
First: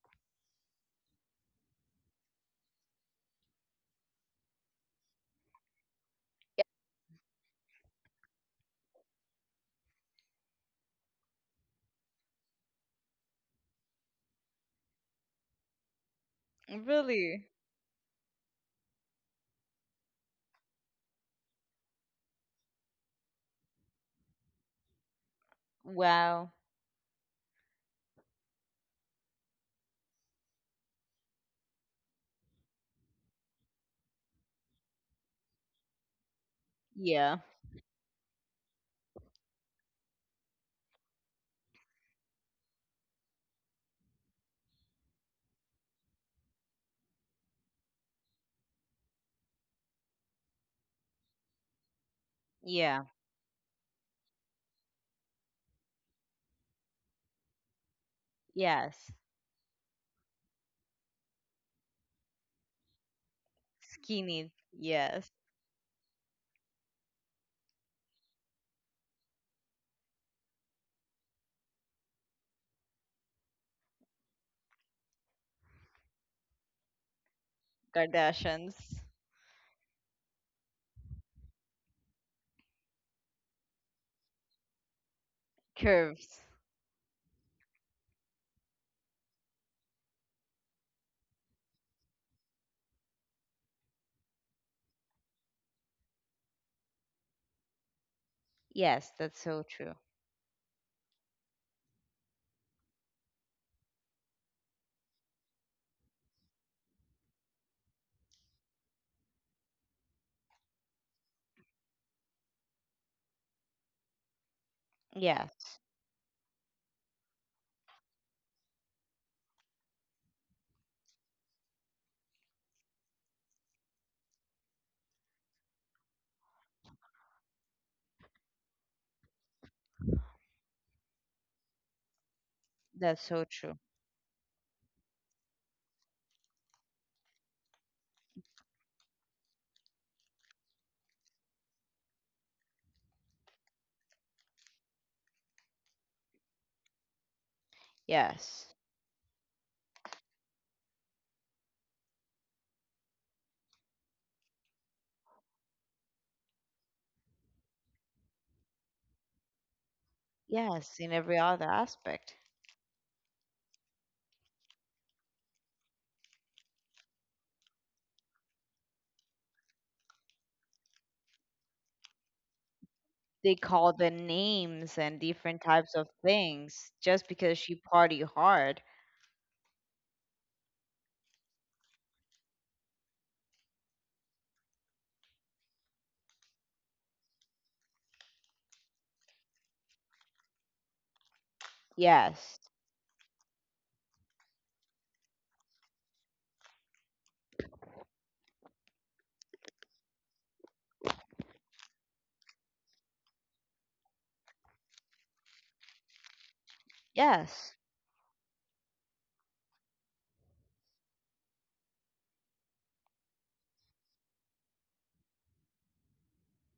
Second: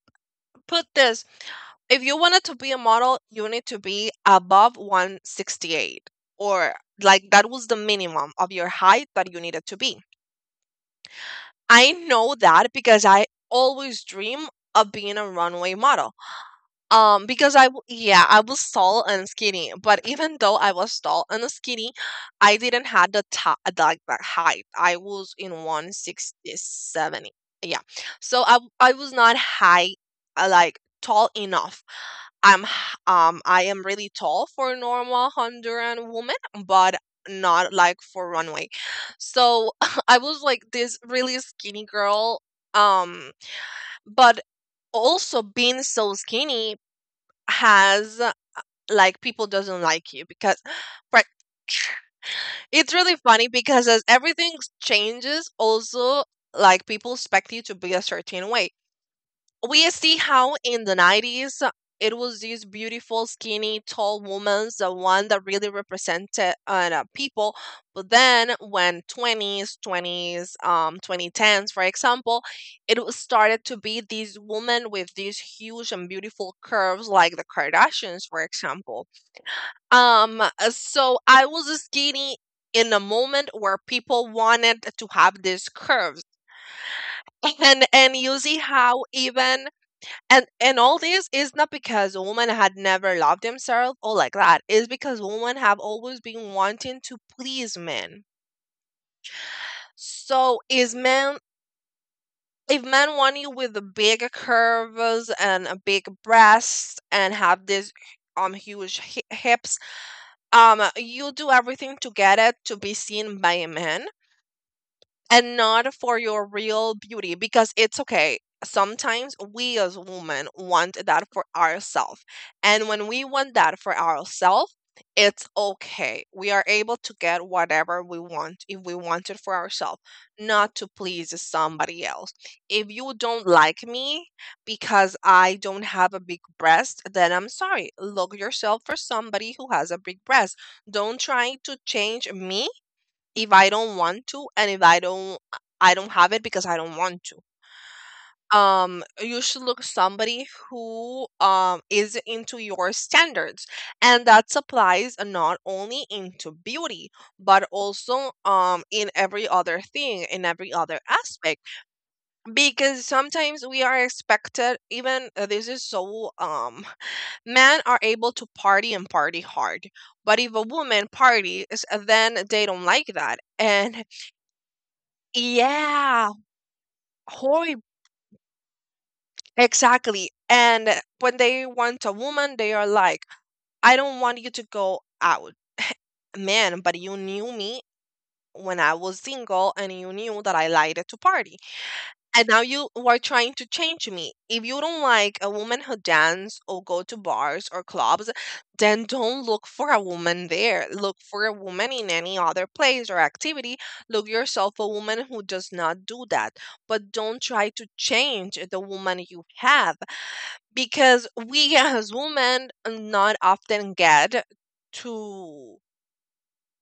[SPEAKER 2] put this, if you wanted to be a model, you need to be above 168, or like, that was the minimum of your height that you needed to be. I know that because I always dream of being a runway model.
[SPEAKER 1] Really?
[SPEAKER 2] Because yeah, I was tall and skinny, but even though I was tall and skinny, I didn't have the top, like, the height. I was in one sixty
[SPEAKER 1] Wow.
[SPEAKER 2] seventy, Yeah. So I was not high, like, tall enough. I am really tall for a normal Honduran woman, but
[SPEAKER 1] Yeah.
[SPEAKER 2] not like for runway. So I was like this really skinny girl. Um, but also being so skinny has like people doesn't like you because right, it's
[SPEAKER 1] Yeah.
[SPEAKER 2] really funny because as everything changes also like people expect you to be a certain way.
[SPEAKER 1] Yes.
[SPEAKER 2] We see how in the 90s it was these beautiful skinny tall
[SPEAKER 1] Skinny.
[SPEAKER 2] women, the one
[SPEAKER 1] Yes.
[SPEAKER 2] that really represented the people. But then when 20s 20s um 2010s for example, it was started to be these women with these huge and beautiful curves, like the Kardashians for
[SPEAKER 1] Kardashians.
[SPEAKER 2] example. So I was skinny in a moment where people wanted to have these curves.
[SPEAKER 1] Curves.
[SPEAKER 2] And you see how even and all this is not because women had never loved themselves or like that. It's because women have always been wanting to please men.
[SPEAKER 1] Yes, that's so true.
[SPEAKER 2] So is men, if men want you with the big curves and a big breast and have this huge hips, you do everything to get it, to be seen by a man and
[SPEAKER 1] Yes,
[SPEAKER 2] not for your real beauty. Because it's okay, sometimes we as women want that for ourselves, and when we want that for ourselves, it's okay, we are able to get whatever we want if we want it for ourselves, not to please somebody else. If you
[SPEAKER 1] that's
[SPEAKER 2] don't
[SPEAKER 1] so
[SPEAKER 2] like
[SPEAKER 1] true.
[SPEAKER 2] me because I don't have a big breast, then I'm sorry, look yourself for somebody who has a big breast. Don't try to change me if I don't want to, and if I don't, I don't have it because I don't want to.
[SPEAKER 1] Yes.
[SPEAKER 2] You should look somebody who is into your standards, and that applies not only into beauty, but also in every other thing, in every other
[SPEAKER 1] Yes, in every
[SPEAKER 2] aspect.
[SPEAKER 1] other aspect.
[SPEAKER 2] Because sometimes we are expected, even this is so men are able to party and party hard, but if a woman parties then they don't like that.
[SPEAKER 1] They call
[SPEAKER 2] And
[SPEAKER 1] the names and different types of
[SPEAKER 2] yeah,
[SPEAKER 1] things just because she
[SPEAKER 2] horrib,
[SPEAKER 1] party hard.
[SPEAKER 2] exactly. And when they want a woman, they are like, "I don't want you to go out. Man, but you knew me when I was single and you knew that I liked to party, and now
[SPEAKER 1] Yes.
[SPEAKER 2] you are trying to change me." If you don't like a woman who dance or go to bars or clubs, then don't look for a woman there. Look for a woman in any other place or activity. Look yourself a woman who does not do that. But don't try
[SPEAKER 1] Yes.
[SPEAKER 2] to change the woman you have, because we as women not often get to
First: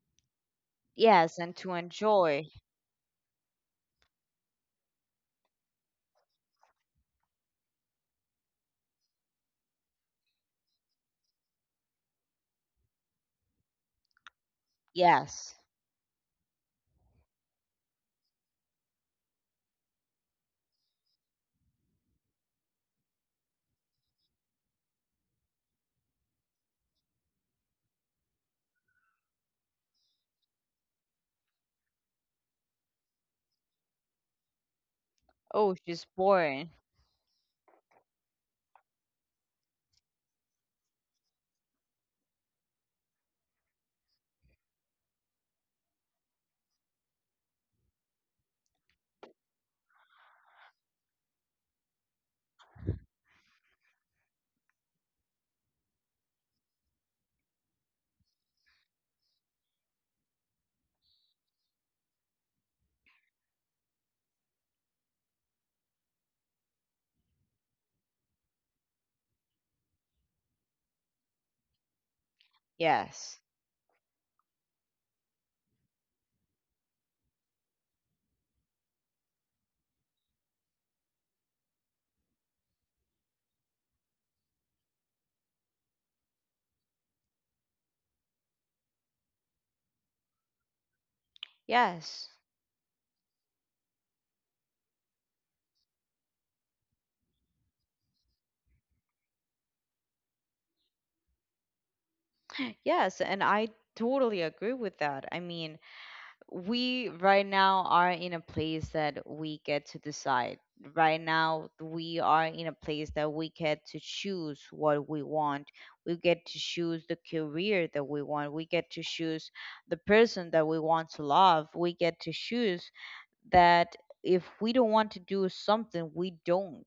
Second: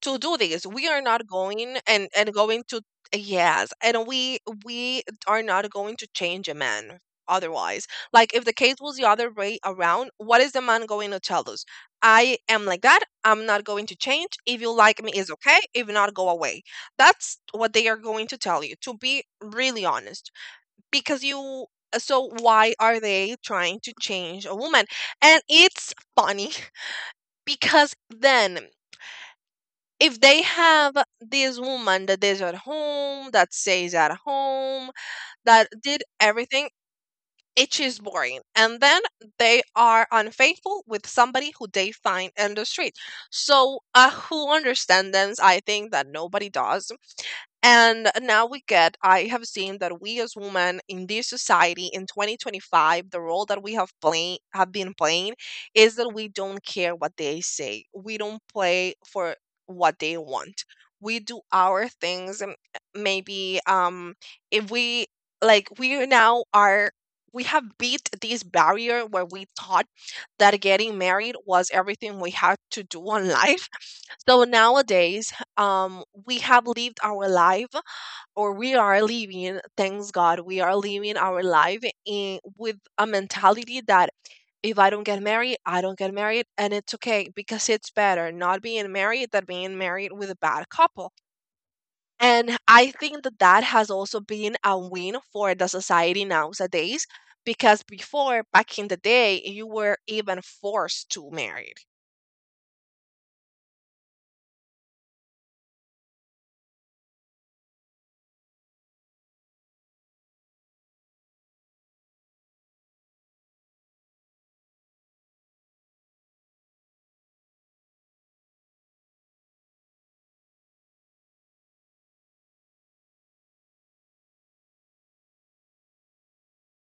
[SPEAKER 2] to do this. We are not
[SPEAKER 1] Yes, and to
[SPEAKER 2] going and
[SPEAKER 1] enjoy.
[SPEAKER 2] going to, yes, and we are not going to change a man otherwise. Like if the case was the other way around, what is the man going to tell us? "I am like that. I'm not going to change. If you like me, is
[SPEAKER 1] Yes.
[SPEAKER 2] okay. If not, go away." That's what they are going to tell you, to be really honest, because you. So why are they trying to change a woman? And it's funny because then if they have this woman that is at home, that stays at home, that
[SPEAKER 1] Oh,
[SPEAKER 2] did
[SPEAKER 1] she's
[SPEAKER 2] everything,
[SPEAKER 1] boring.
[SPEAKER 2] it is boring. And then they are unfaithful with somebody who they find in the street. So, a who understands them? I think that nobody does. And now we get, I have seen that we as women in this society in 2025, the role that we have playing, have been playing, is that we don't care what they say. We don't play for what they want. We do our things. And eh, maybe if we, like we now are, we have beat this barrier where we thought that getting married was everything we had to do on
[SPEAKER 1] Yes.
[SPEAKER 2] life. So nowadays, we have lived our life, or we are living, thanks God, we are living our life in, with a mentality that if I don't get married, I don't get married, and it's okay, because it's better not being married than being married with a bad couple.
[SPEAKER 1] Yes.
[SPEAKER 2] And I think that that has also been a win for the society nowadays, because before, back in the day, you were even forced to marry.
[SPEAKER 1] Yes, and I totally agree with that. I mean, we right now are in a place that we get to decide. Right now, we are in a place that we get to choose what we want. We get to choose the career that we want. We get to choose the person that we want to love. We get to choose that if we don't want to do something, we don't.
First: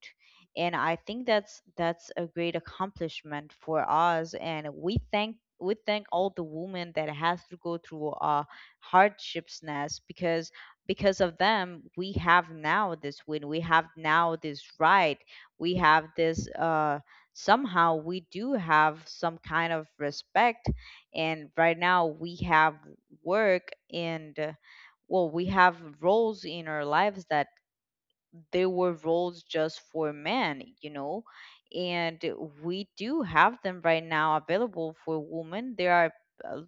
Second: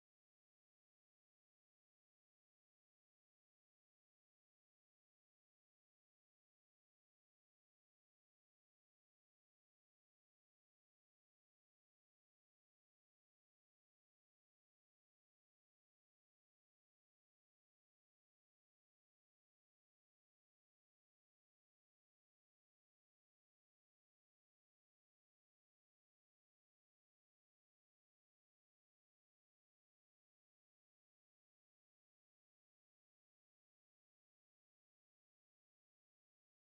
[SPEAKER 1] And I think that's a great accomplishment for us, and we thank all the women that has to go through hardships nest, because of them we have now this win, we have now this right. We have this somehow we do have some kind of respect. And right now we have work and, well, we have roles in our lives that they were roles just for men, you know. And we do have them right now available for women. There are uh,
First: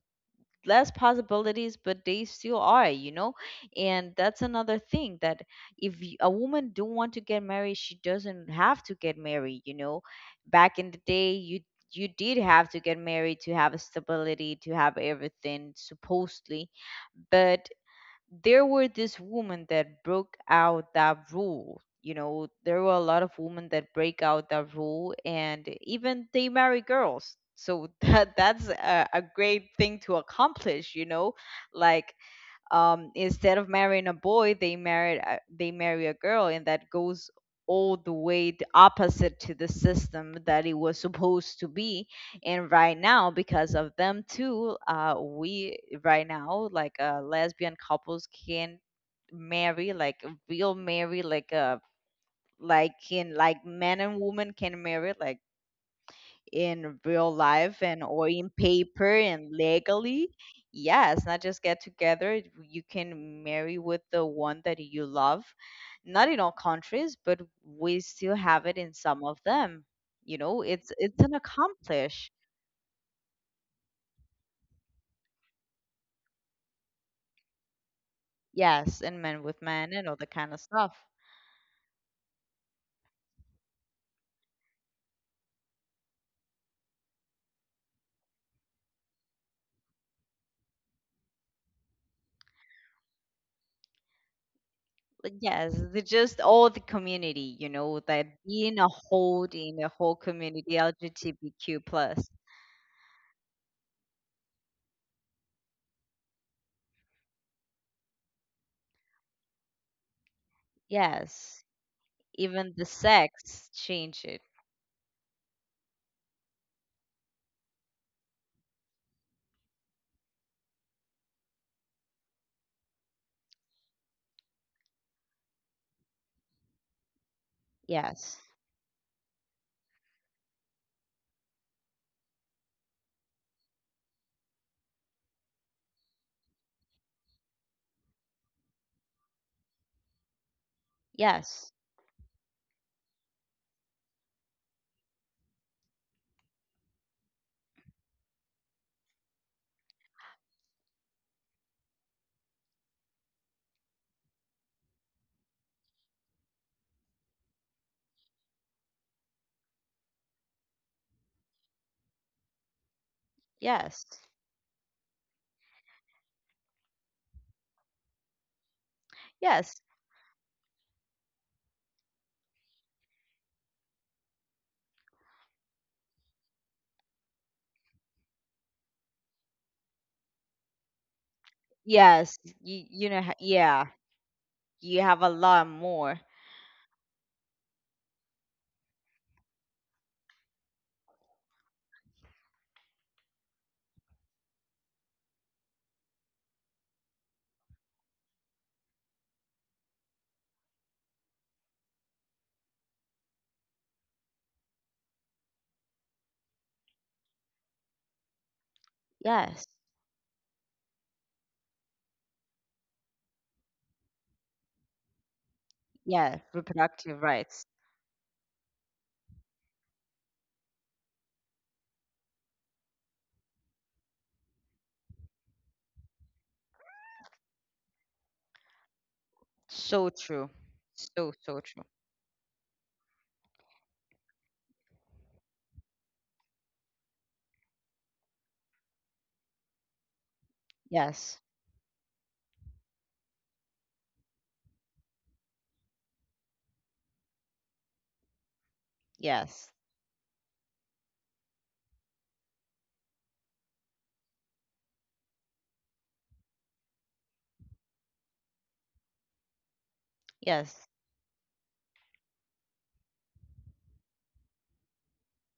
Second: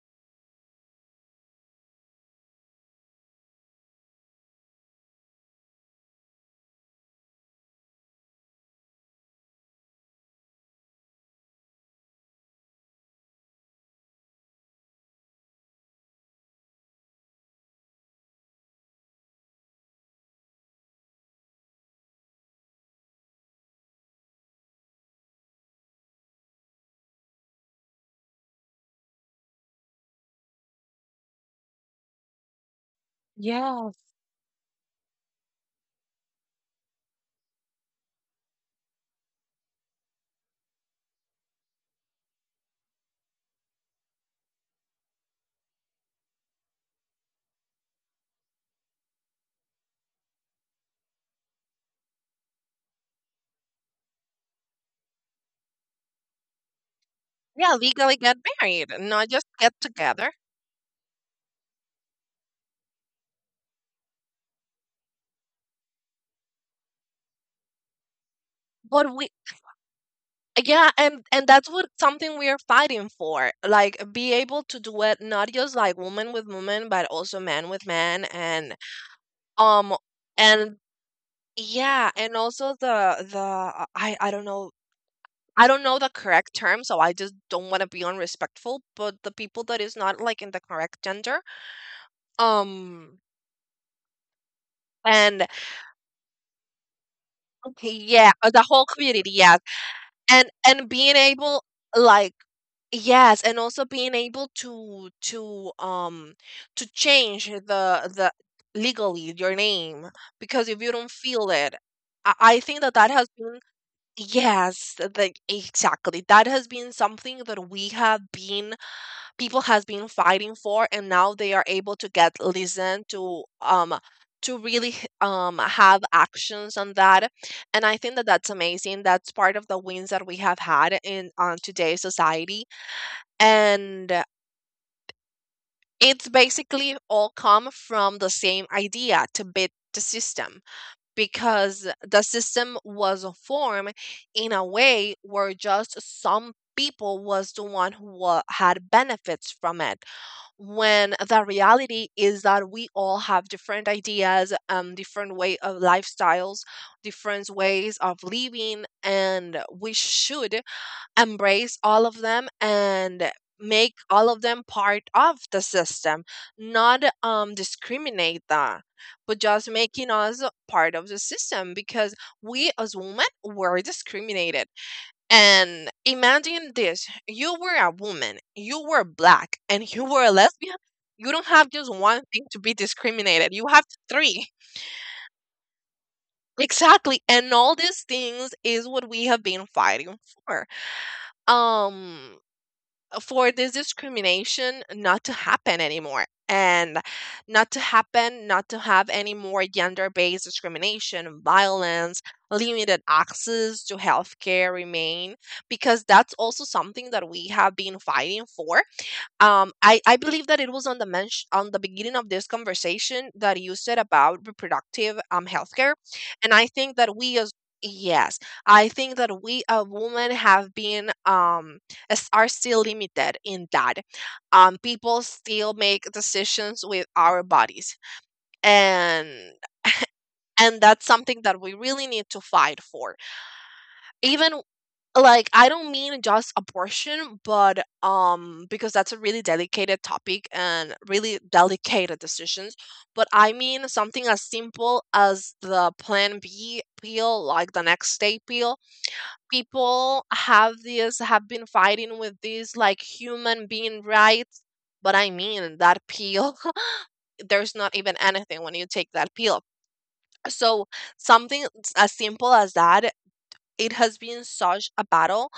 [SPEAKER 1] less possibilities, but they still are, you know. And that's another thing that if y- a woman don't want to get married, she doesn't have to get married, you know. Back in the day, you did have to get married to have a stability, to have everything supposedly. But there were these women that broke out that rule. You know, there were a lot of women that break out that rule, and even they marry girls. So that's a great thing to accomplish. You know, like instead of
[SPEAKER 2] Yeah.
[SPEAKER 1] marrying a boy, they marry a girl, and that goes all the way the opposite to the system that it was supposed to be. And right now, because of them too, we right now, like, lesbian couples can marry, like, real marry, like, like, can, like, man and woman can marry, like, in real
[SPEAKER 2] Yeah,
[SPEAKER 1] life and
[SPEAKER 2] legally
[SPEAKER 1] or
[SPEAKER 2] get
[SPEAKER 1] in
[SPEAKER 2] married,
[SPEAKER 1] paper
[SPEAKER 2] not just
[SPEAKER 1] and
[SPEAKER 2] get
[SPEAKER 1] legally.
[SPEAKER 2] together.
[SPEAKER 1] Yeah, it's not just get together. You can marry with the one that you love. Not in all countries, but we still have it in
[SPEAKER 2] But
[SPEAKER 1] some
[SPEAKER 2] we,
[SPEAKER 1] of them. You know,
[SPEAKER 2] yeah,
[SPEAKER 1] it's an
[SPEAKER 2] and that's what
[SPEAKER 1] accomplish.
[SPEAKER 2] something we are fighting for. Like be able to do it not just like woman with woman, but also man with man,
[SPEAKER 1] Yes, and men with men
[SPEAKER 2] um,
[SPEAKER 1] and all that kind of
[SPEAKER 2] and
[SPEAKER 1] stuff.
[SPEAKER 2] yeah, and also the I don't know. I don't know the correct term, so I just don't want to be unrespectful. But the people that is not like in the correct gender, um,
[SPEAKER 1] But
[SPEAKER 2] and
[SPEAKER 1] yes, the, just all the community, you know,
[SPEAKER 2] yeah,
[SPEAKER 1] that
[SPEAKER 2] the
[SPEAKER 1] being
[SPEAKER 2] whole
[SPEAKER 1] a
[SPEAKER 2] community,
[SPEAKER 1] whole
[SPEAKER 2] yeah,
[SPEAKER 1] in a whole community,
[SPEAKER 2] and being able
[SPEAKER 1] LGBTQ plus.
[SPEAKER 2] like, yes, and also being able to change the legally your name, because if you don't feel
[SPEAKER 1] Yes,
[SPEAKER 2] it, I
[SPEAKER 1] even
[SPEAKER 2] think
[SPEAKER 1] the
[SPEAKER 2] that that has been,
[SPEAKER 1] sex change it.
[SPEAKER 2] yes, like exactly, that has been something that we have been, people has been fighting for, and now they are able to get listened to, to really have actions on that. And I think that
[SPEAKER 1] Yes.
[SPEAKER 2] that's amazing. That's part of the wins that we have had in on today's society. And it's basically all come from the same idea, to beat the system,
[SPEAKER 1] Yes.
[SPEAKER 2] because the system was formed in a way where just some people was the one who had benefits from it, when the reality is that we all have different ideas, different way of lifestyles, different ways of living, and we should embrace all of them and make
[SPEAKER 1] Yes.
[SPEAKER 2] all of them part of the system, not discriminate that, but just
[SPEAKER 1] Yes.
[SPEAKER 2] making us part of the system. Because we as women were discriminated, and imagine this, you were a woman, you were black, and you were a lesbian, you don't have just one
[SPEAKER 1] Yes.
[SPEAKER 2] thing to be
[SPEAKER 1] You know
[SPEAKER 2] discriminated, you have
[SPEAKER 1] yeah,
[SPEAKER 2] three.
[SPEAKER 1] you have a lot more.
[SPEAKER 2] Exactly, and all these things is what we have been fighting for, um for this discrimination not to happen anymore, and not to happen, not to have any more gender-based discrimination, violence, limited access to healthcare remain, because that's also something that we have been fighting for.
[SPEAKER 1] Yes.
[SPEAKER 2] I believe that it was on the mention on the beginning of this conversation that you said about reproductive healthcare,
[SPEAKER 1] Yeah,
[SPEAKER 2] and I think that
[SPEAKER 1] reproductive
[SPEAKER 2] we as,
[SPEAKER 1] rights.
[SPEAKER 2] yes, I think that we as women have been as- are still limited in that. People still make decisions with our bodies, and
[SPEAKER 1] So true.
[SPEAKER 2] and that's
[SPEAKER 1] So
[SPEAKER 2] something that
[SPEAKER 1] so
[SPEAKER 2] we
[SPEAKER 1] true.
[SPEAKER 2] really need to fight for. Even like, I don't mean just abortion, but because that's a really delicate topic and
[SPEAKER 1] Yes.
[SPEAKER 2] really delicate decisions. But I mean something as simple as the plan B pill, like the next day pill.
[SPEAKER 1] Yes.
[SPEAKER 2] People have this, have been fighting with this like human being rights, but I mean that pill, there's not even anything when you take that pill. So
[SPEAKER 1] Yes.
[SPEAKER 2] something as simple as that, it has been such a battle,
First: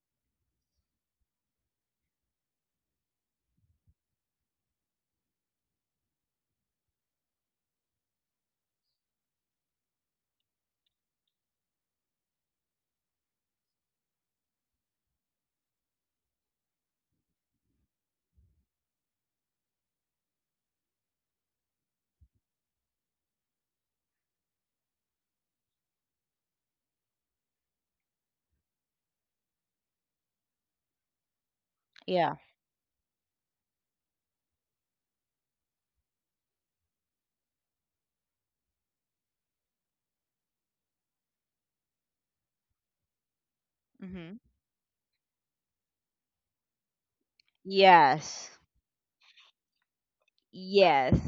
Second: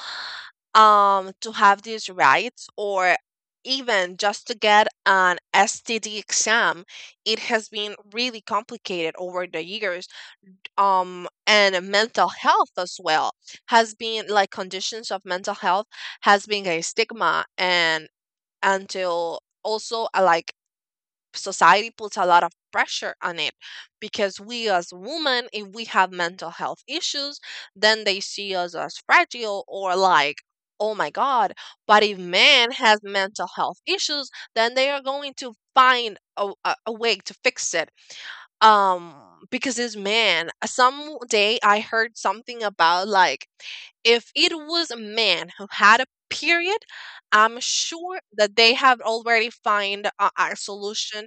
[SPEAKER 2] to have these rights, or even just to get an STD exam, it has been really complicated over the years. And mental health as well, has been like, conditions of mental health has been a stigma, and until also like, society puts a lot of pressure on it. Because we as women, if we have mental health issues, then they see us as fragile, or like, oh my god. But if
[SPEAKER 1] Yeah.
[SPEAKER 2] man has mental health issues, then they are going to find a way to fix it. um because it's man, some day I heard something about like, if
[SPEAKER 1] Mhm.
[SPEAKER 2] it was a man who had a period, I'm sure
[SPEAKER 1] Yes.
[SPEAKER 2] that they have already find a
[SPEAKER 1] Yes.
[SPEAKER 2] solution,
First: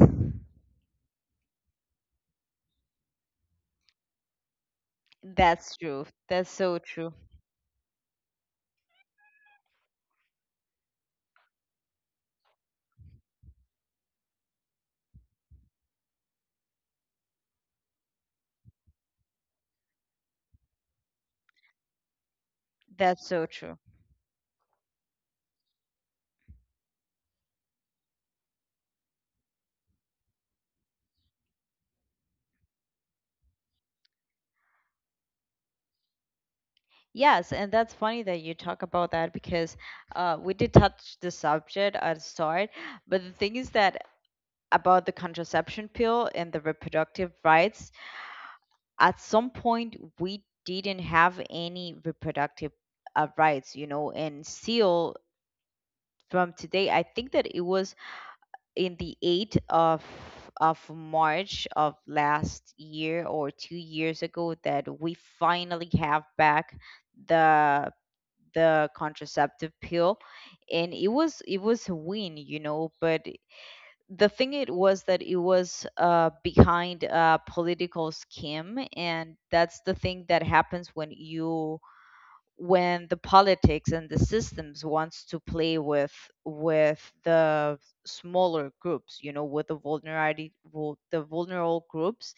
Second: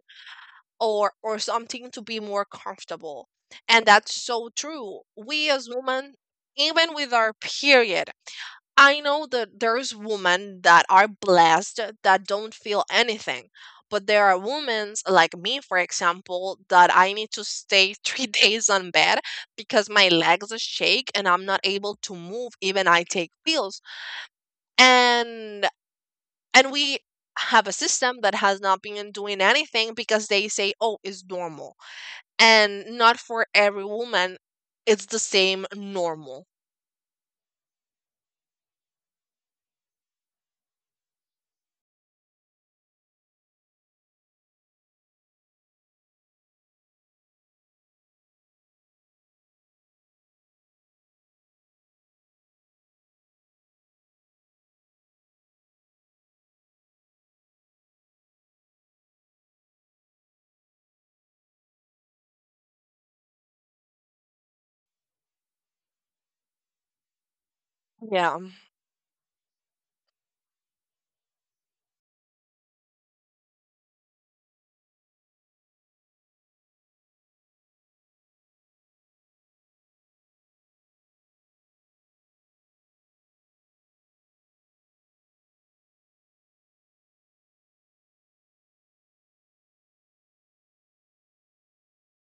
[SPEAKER 2] or something to be more comfortable. And that's so true, we as
[SPEAKER 1] That's true.
[SPEAKER 2] women,
[SPEAKER 1] That's so
[SPEAKER 2] even with
[SPEAKER 1] true.
[SPEAKER 2] our period, I know that there's women that are blessed that don't feel anything, but there are women like me for example that I need to stay 3 days on bed because my legs shake and I'm not able to move, even I
[SPEAKER 1] That's
[SPEAKER 2] take
[SPEAKER 1] so true.
[SPEAKER 2] pills. and and we have a system that has not been doing anything because they say, "Oh, it's normal." And not for every woman, it's the same normal.
[SPEAKER 1] Yes, and that's funny that you talk about that because we did touch the subject at the start, but the thing is that about the contraception pill and the reproductive rights, at some point we didn't have any reproductive rights, you know, and still from today, I think that it was in the 8th of March of last year or 2 years ago that we finally have back the
[SPEAKER 2] Yeah,
[SPEAKER 1] the contraceptive pill. And it was a win, you know, but the thing it was that it was behind a political scheme, and that's the thing that happens when you when the politics and the systems wants to play with the smaller groups, you know, with the the vulnerable groups.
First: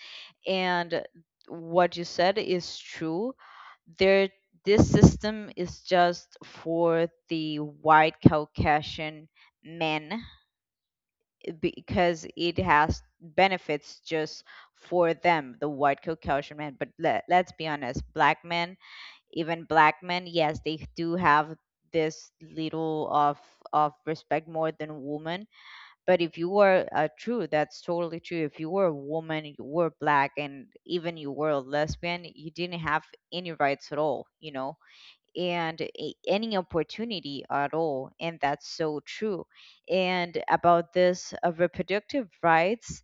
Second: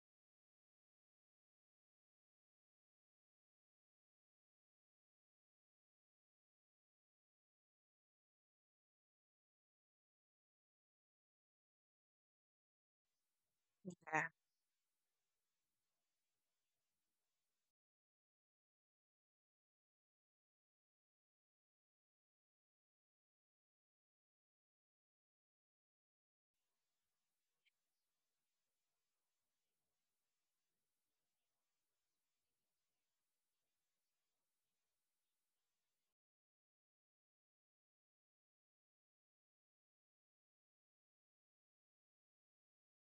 [SPEAKER 1] And what you said is true. There, this system is just for the white Caucasian men, because it has benefits just for them, the white Caucasian men. But let, let's be honest, black men, even black men, yes, they do have this little of respect more than women. But if you were true, that's totally true. If you were a woman, you were black, and even you were a lesbian, you didn't have any rights at all. You know, and any opportunity at all. And that's so true. And about this reproductive rights,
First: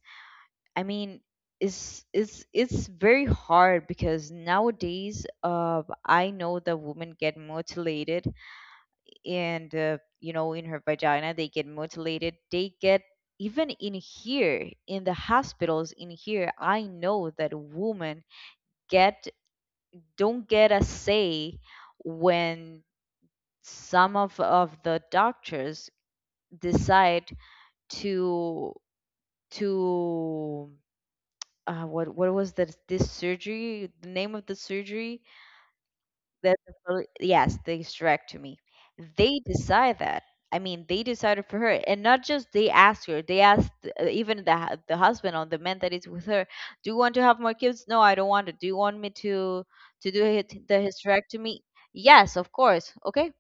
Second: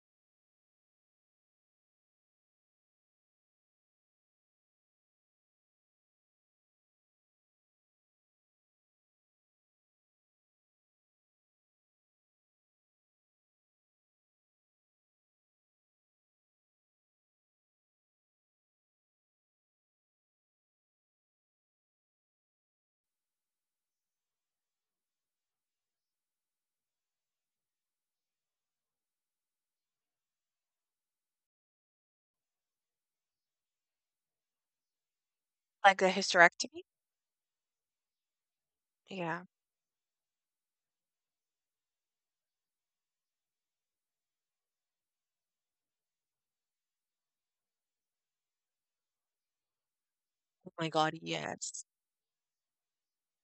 [SPEAKER 1] I mean, it's very hard because nowadays, I know that women get mutilated, and you know, in her vagina, they get mutilated. They get even in here, in the hospitals in here, I know that women get don't get a say when some of the doctors decide to to what was that, this surgery, the name of the surgery,
[SPEAKER 2] like a
[SPEAKER 1] that the
[SPEAKER 2] hysterectomy?
[SPEAKER 1] yes, the hysterectomy. They
[SPEAKER 2] Yeah.
[SPEAKER 1] decide that, I mean, they decided for her, and not just they asked her. They asked even the husband or the man that is with her, "Do you want to have more kids?" "No, I don't want to." "Do you want me to do
[SPEAKER 2] Oh
[SPEAKER 1] the
[SPEAKER 2] my god,
[SPEAKER 1] hysterectomy?"
[SPEAKER 2] yes.
[SPEAKER 1] "Yes, of course, okay."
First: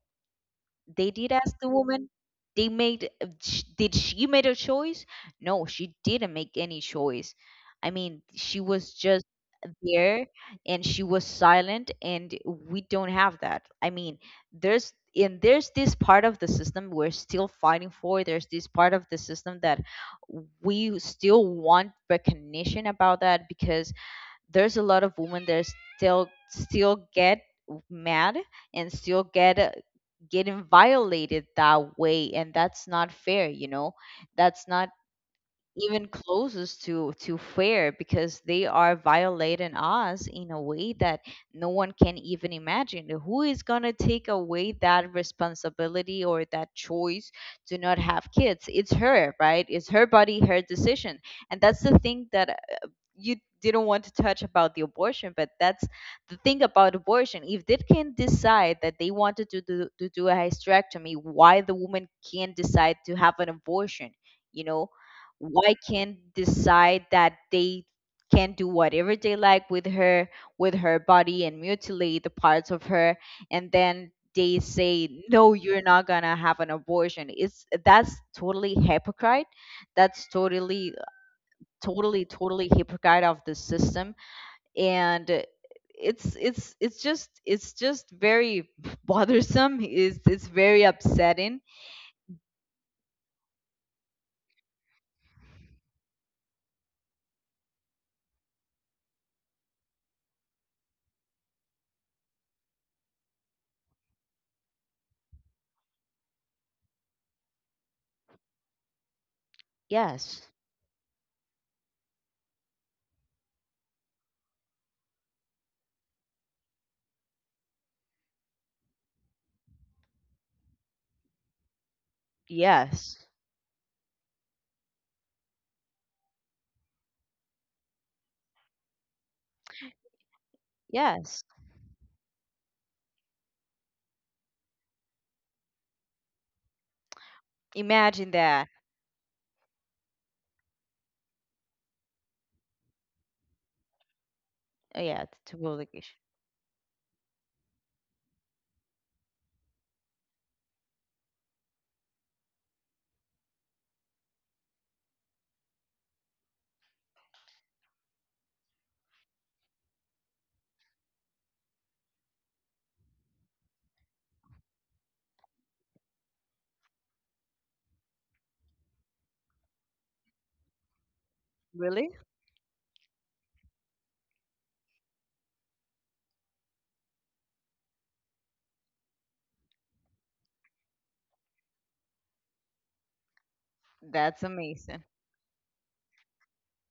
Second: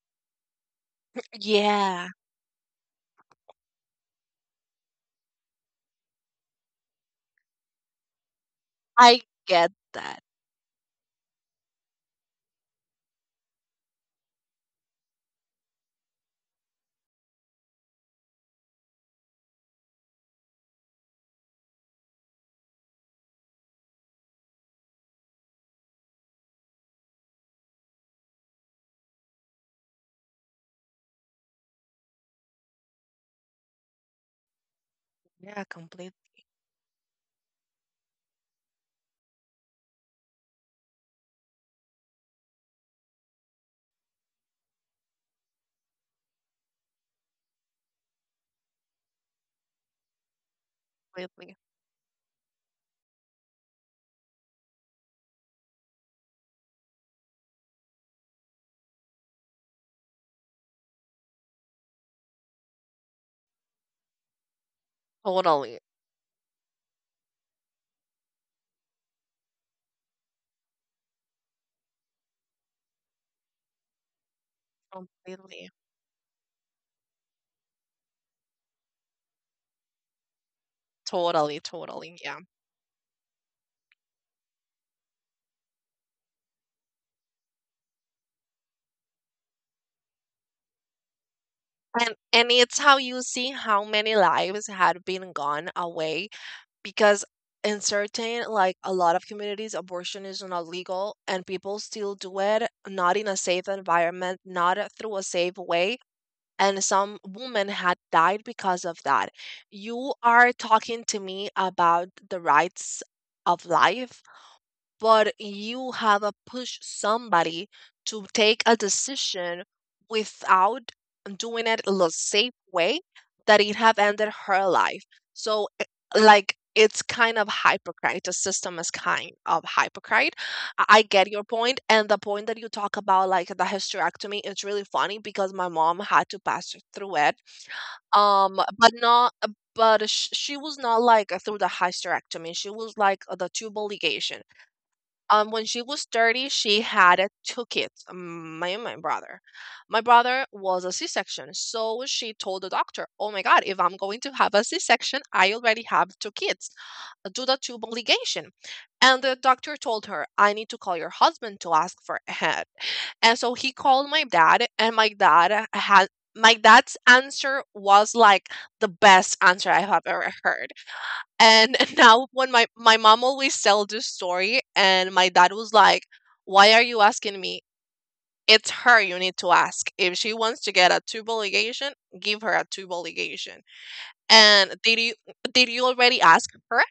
[SPEAKER 1] They did ask the woman,
[SPEAKER 2] Yeah,
[SPEAKER 1] they made did she made a choice? No, she didn't make any choice. I mean, she was
[SPEAKER 2] I
[SPEAKER 1] just
[SPEAKER 2] get that.
[SPEAKER 1] there, and she was silent, and we don't have that. I mean, there's and there's this part of the system we're still fighting for. There's this part of the system that we still want recognition about that, because there's a lot of women that still get mad and still get getting violated that way, and that's not fair, you know. That's not
[SPEAKER 2] Yeah,
[SPEAKER 1] even
[SPEAKER 2] completely,
[SPEAKER 1] closest to fair, because they are violating us in a way that no one can even imagine. Who is going to take away that responsibility or that choice to not have kids? It's her right, it's her body, her decision.
[SPEAKER 2] completely.
[SPEAKER 1] And that's the thing that you didn't want to touch about the abortion, but that's the thing about abortion: if they can decide that they wanted to do a hysterectomy, why the woman can't decide to have an abortion? You know, why
[SPEAKER 2] Totally,
[SPEAKER 1] can't decide that they can do whatever they like with her body and mutilate the parts of her, and then they say, "No,
[SPEAKER 2] completely.
[SPEAKER 1] you're not gonna have an abortion." It's that's totally hypocrite. That's totally
[SPEAKER 2] Totally, totally,
[SPEAKER 1] totally
[SPEAKER 2] yeah.
[SPEAKER 1] totally hypocrite of the system. And it's just very bothersome, is it's very upsetting.
[SPEAKER 2] And it's how you see how many lives had been gone away, because in certain, like a lot of communities, abortion is not legal and people still do it, not in a safe environment, not through a safe way. And some women had died because of that. You
[SPEAKER 1] Yes.
[SPEAKER 2] are talking to me about the rights of life, but you have a push somebody to take a decision without doing it the safe way,
[SPEAKER 1] Yes.
[SPEAKER 2] that it have ended her life. So eh, like it's kind of hypocrite. The system is kind of hypocrite. I get your
[SPEAKER 1] Yes.
[SPEAKER 2] point, and the point that you talk about, like the hysterectomy, it's really funny because my mom had to pass through it.
[SPEAKER 1] Imagine that.
[SPEAKER 2] But not, but sh- She was not like through the hysterectomy. She was like the tubal ligation.
[SPEAKER 1] Yeah, to
[SPEAKER 2] When she was
[SPEAKER 1] publication.
[SPEAKER 2] 30, she had a took it, my brother. My brother was a C-section, so she told the doctor, "Oh my God, if I'm going to have a C-section, I already have two kids. Do the tube obligation." And the doctor told her, "I need to call your husband to ask for a head." And so he called my dad, and my dad's answer was like the best answer I have ever heard. And
[SPEAKER 1] Really?
[SPEAKER 2] now when my mom always tell this story and my dad was like, "Why are you asking me? It's her you need to ask. If she wants to get a tube ligation, give her a tube ligation.
[SPEAKER 1] That's
[SPEAKER 2] And did
[SPEAKER 1] amazing.
[SPEAKER 2] you did you already ask her?"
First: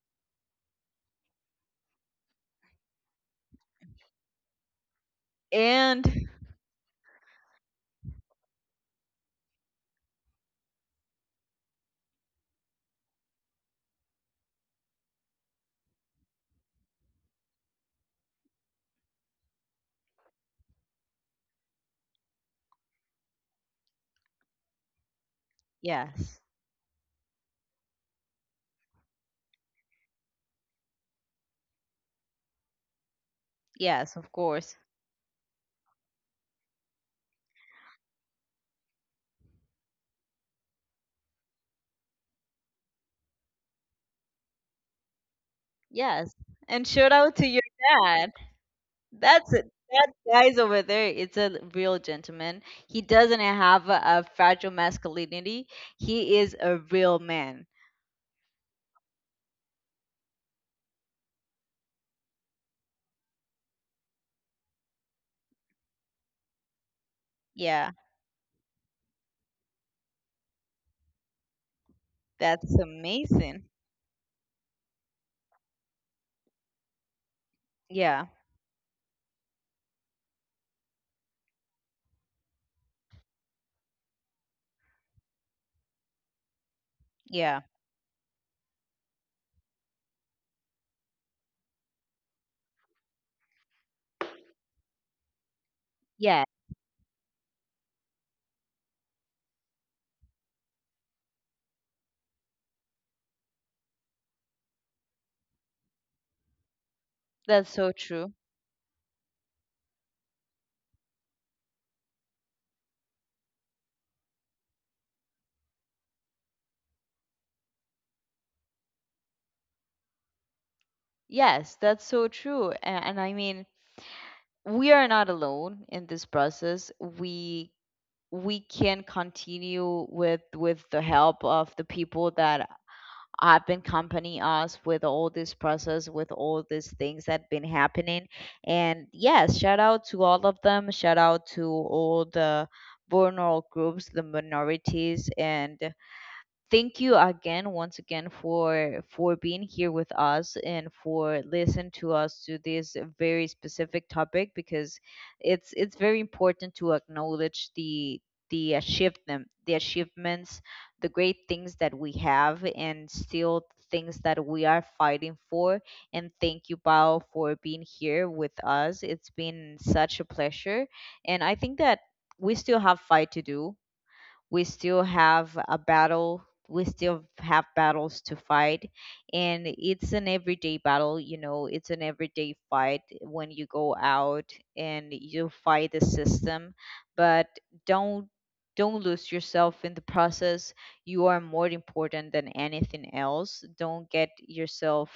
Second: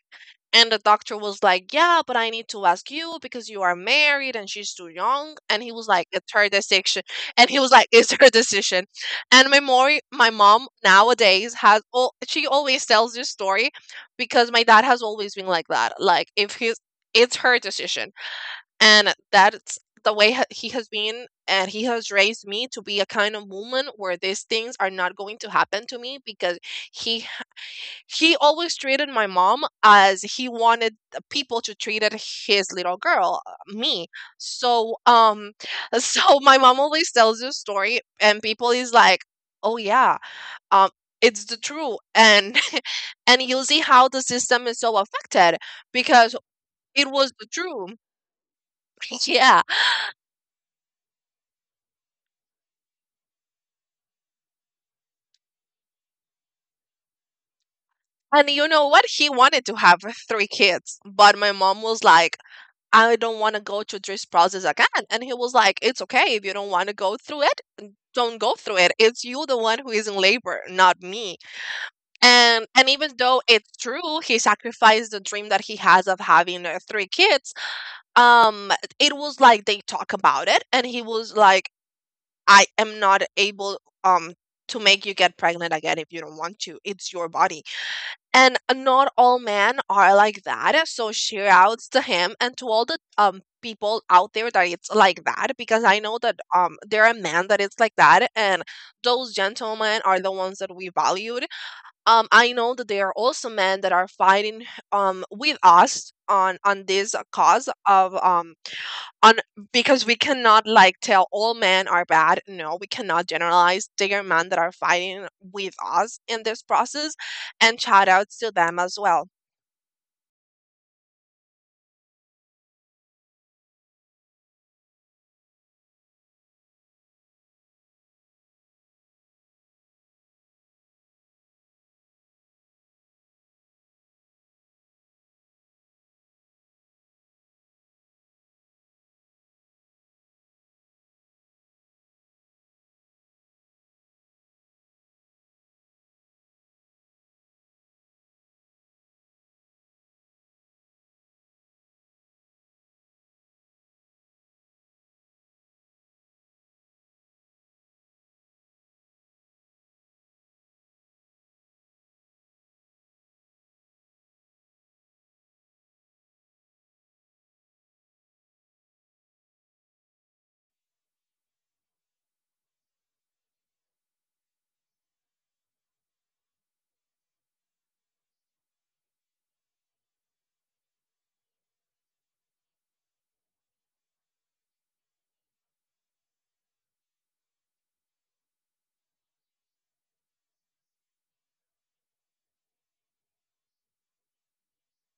[SPEAKER 2] And the doctor was like, "Yeah, but I need to ask you because you are married and she's too young." And he was like,
[SPEAKER 1] And
[SPEAKER 2] "It's her decision." And he was like, "It's her decision." And my mom nowadays has, all she always tells this story because my dad has always been like that. Like, if he's, It's her decision. And that's the way he has been. And he has raised me to be a kind of woman where these things are not going to happen to me
[SPEAKER 1] yes,
[SPEAKER 2] because he he always treated my mom as he wanted the people to treat it his little girl, me.
[SPEAKER 1] yes, of course.
[SPEAKER 2] So, so my mom always tells this story, and people is like, "Oh yeah, um, it's the truth," and and you'll see how the system is so affected
[SPEAKER 1] Yes.
[SPEAKER 2] because
[SPEAKER 1] And
[SPEAKER 2] it
[SPEAKER 1] shout
[SPEAKER 2] was
[SPEAKER 1] out
[SPEAKER 2] the
[SPEAKER 1] to your
[SPEAKER 2] truth.
[SPEAKER 1] dad. That's
[SPEAKER 2] Yeah.
[SPEAKER 1] it. That guy's over there. It's a real gentleman. He doesn't have a fragile masculinity. He is a real man.
[SPEAKER 2] And you know what? He wanted to have three kids, but my mom was like, "I don't want to go through this process again." And he was like, "It's okay if you don't want to go through it.
[SPEAKER 1] Yeah,
[SPEAKER 2] Don't go through it. It's you the one who is in labor, not me." And
[SPEAKER 1] that's
[SPEAKER 2] even though
[SPEAKER 1] amazing.
[SPEAKER 2] it's true, he sacrificed the dream that he has of having three kids.
[SPEAKER 1] Yeah,
[SPEAKER 2] Um, it was like they talk about it, and he was like, "I am not able to make you get pregnant again if you don't want to. It's your
[SPEAKER 1] yeah,
[SPEAKER 2] body." And not all men are like that, so shouts to him and to all the people out there that it's like that, because I know that
[SPEAKER 1] yeah.
[SPEAKER 2] there are men that it's like that. And those gentlemen are the ones that we valued. I know that there are also men that are fighting with us on this cause
[SPEAKER 1] That's so
[SPEAKER 2] of
[SPEAKER 1] true.
[SPEAKER 2] on because we cannot like tell all men are bad. No, we cannot generalize. There are men that are fighting with us in this process, and shout outs to them as well.
[SPEAKER 1] Yes, that's so true. And I mean, we are not alone in this process. We can continue with the help of the people that have been accompanying us with all this process, with all these things that been happening. And yes, shout out to all of them, should shout out to all the vulnerable groups, the minorities. And thank you again, once again, for being here with us and for listening to us to this very specific topic, because it's very important to acknowledge the achievement, the achievements, the great things that we have, and still things that we are fighting for. And thank you, Bao, for being here with us. It's been such a pleasure. And I think that we still have fight to do, we still have a battle, we still have battles to fight. And it's an everyday battle, you know, it's an everyday fight when you go out and you fight the system. But don't don't lose yourself in the process. You are more important than anything else. Don't get yourself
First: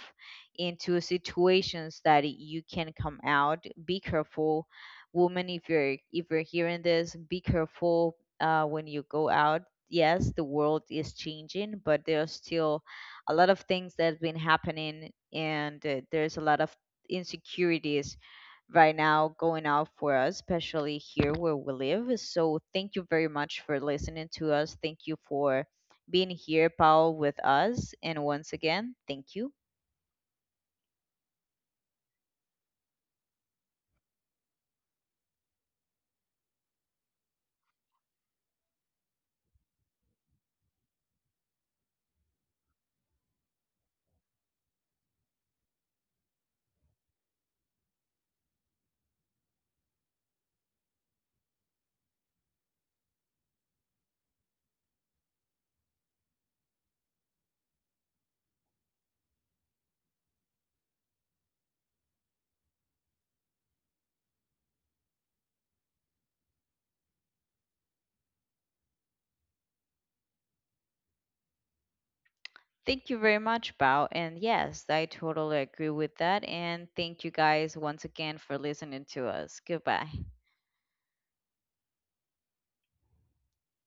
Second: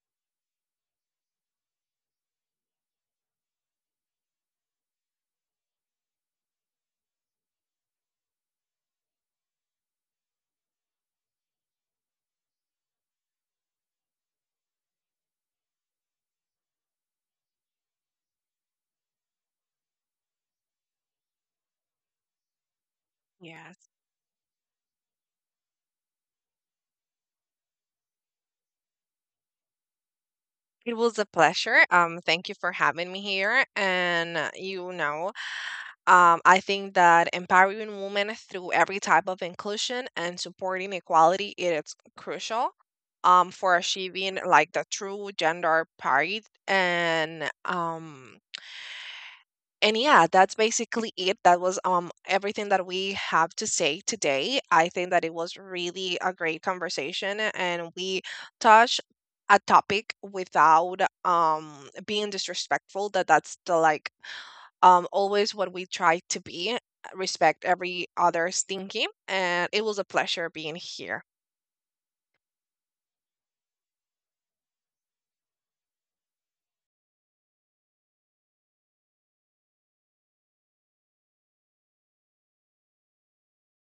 [SPEAKER 1] into situations that you can come out. Be careful. Woman, if you're hearing this, be careful when you go out. Yes, the world is changing, but there's still a lot of things that's been happening, and there's a lot of insecurities right now going out for us, especially here where we live. So thank you very much
[SPEAKER 2] Yes,
[SPEAKER 1] for listening to us. Thank you for being here, Paul, with us. And once again, thank you.
[SPEAKER 2] it was a pleasure. Thank you for having me here, and you know, I think that empowering women through every type of inclusion and supporting equality, it's crucial for achieving like the true gender parity. And um And yeah, that's basically it. That was everything that we have to say today. I think that it was really a great conversation, and we touched a topic without being disrespectful. That's the like always what we try to be, respect every other's thinking. And it was a pleasure being here.
[SPEAKER 1] Thank you very much, Bao. And yes, I totally agree with that. And thank you guys once again for listening to us. Goodbye.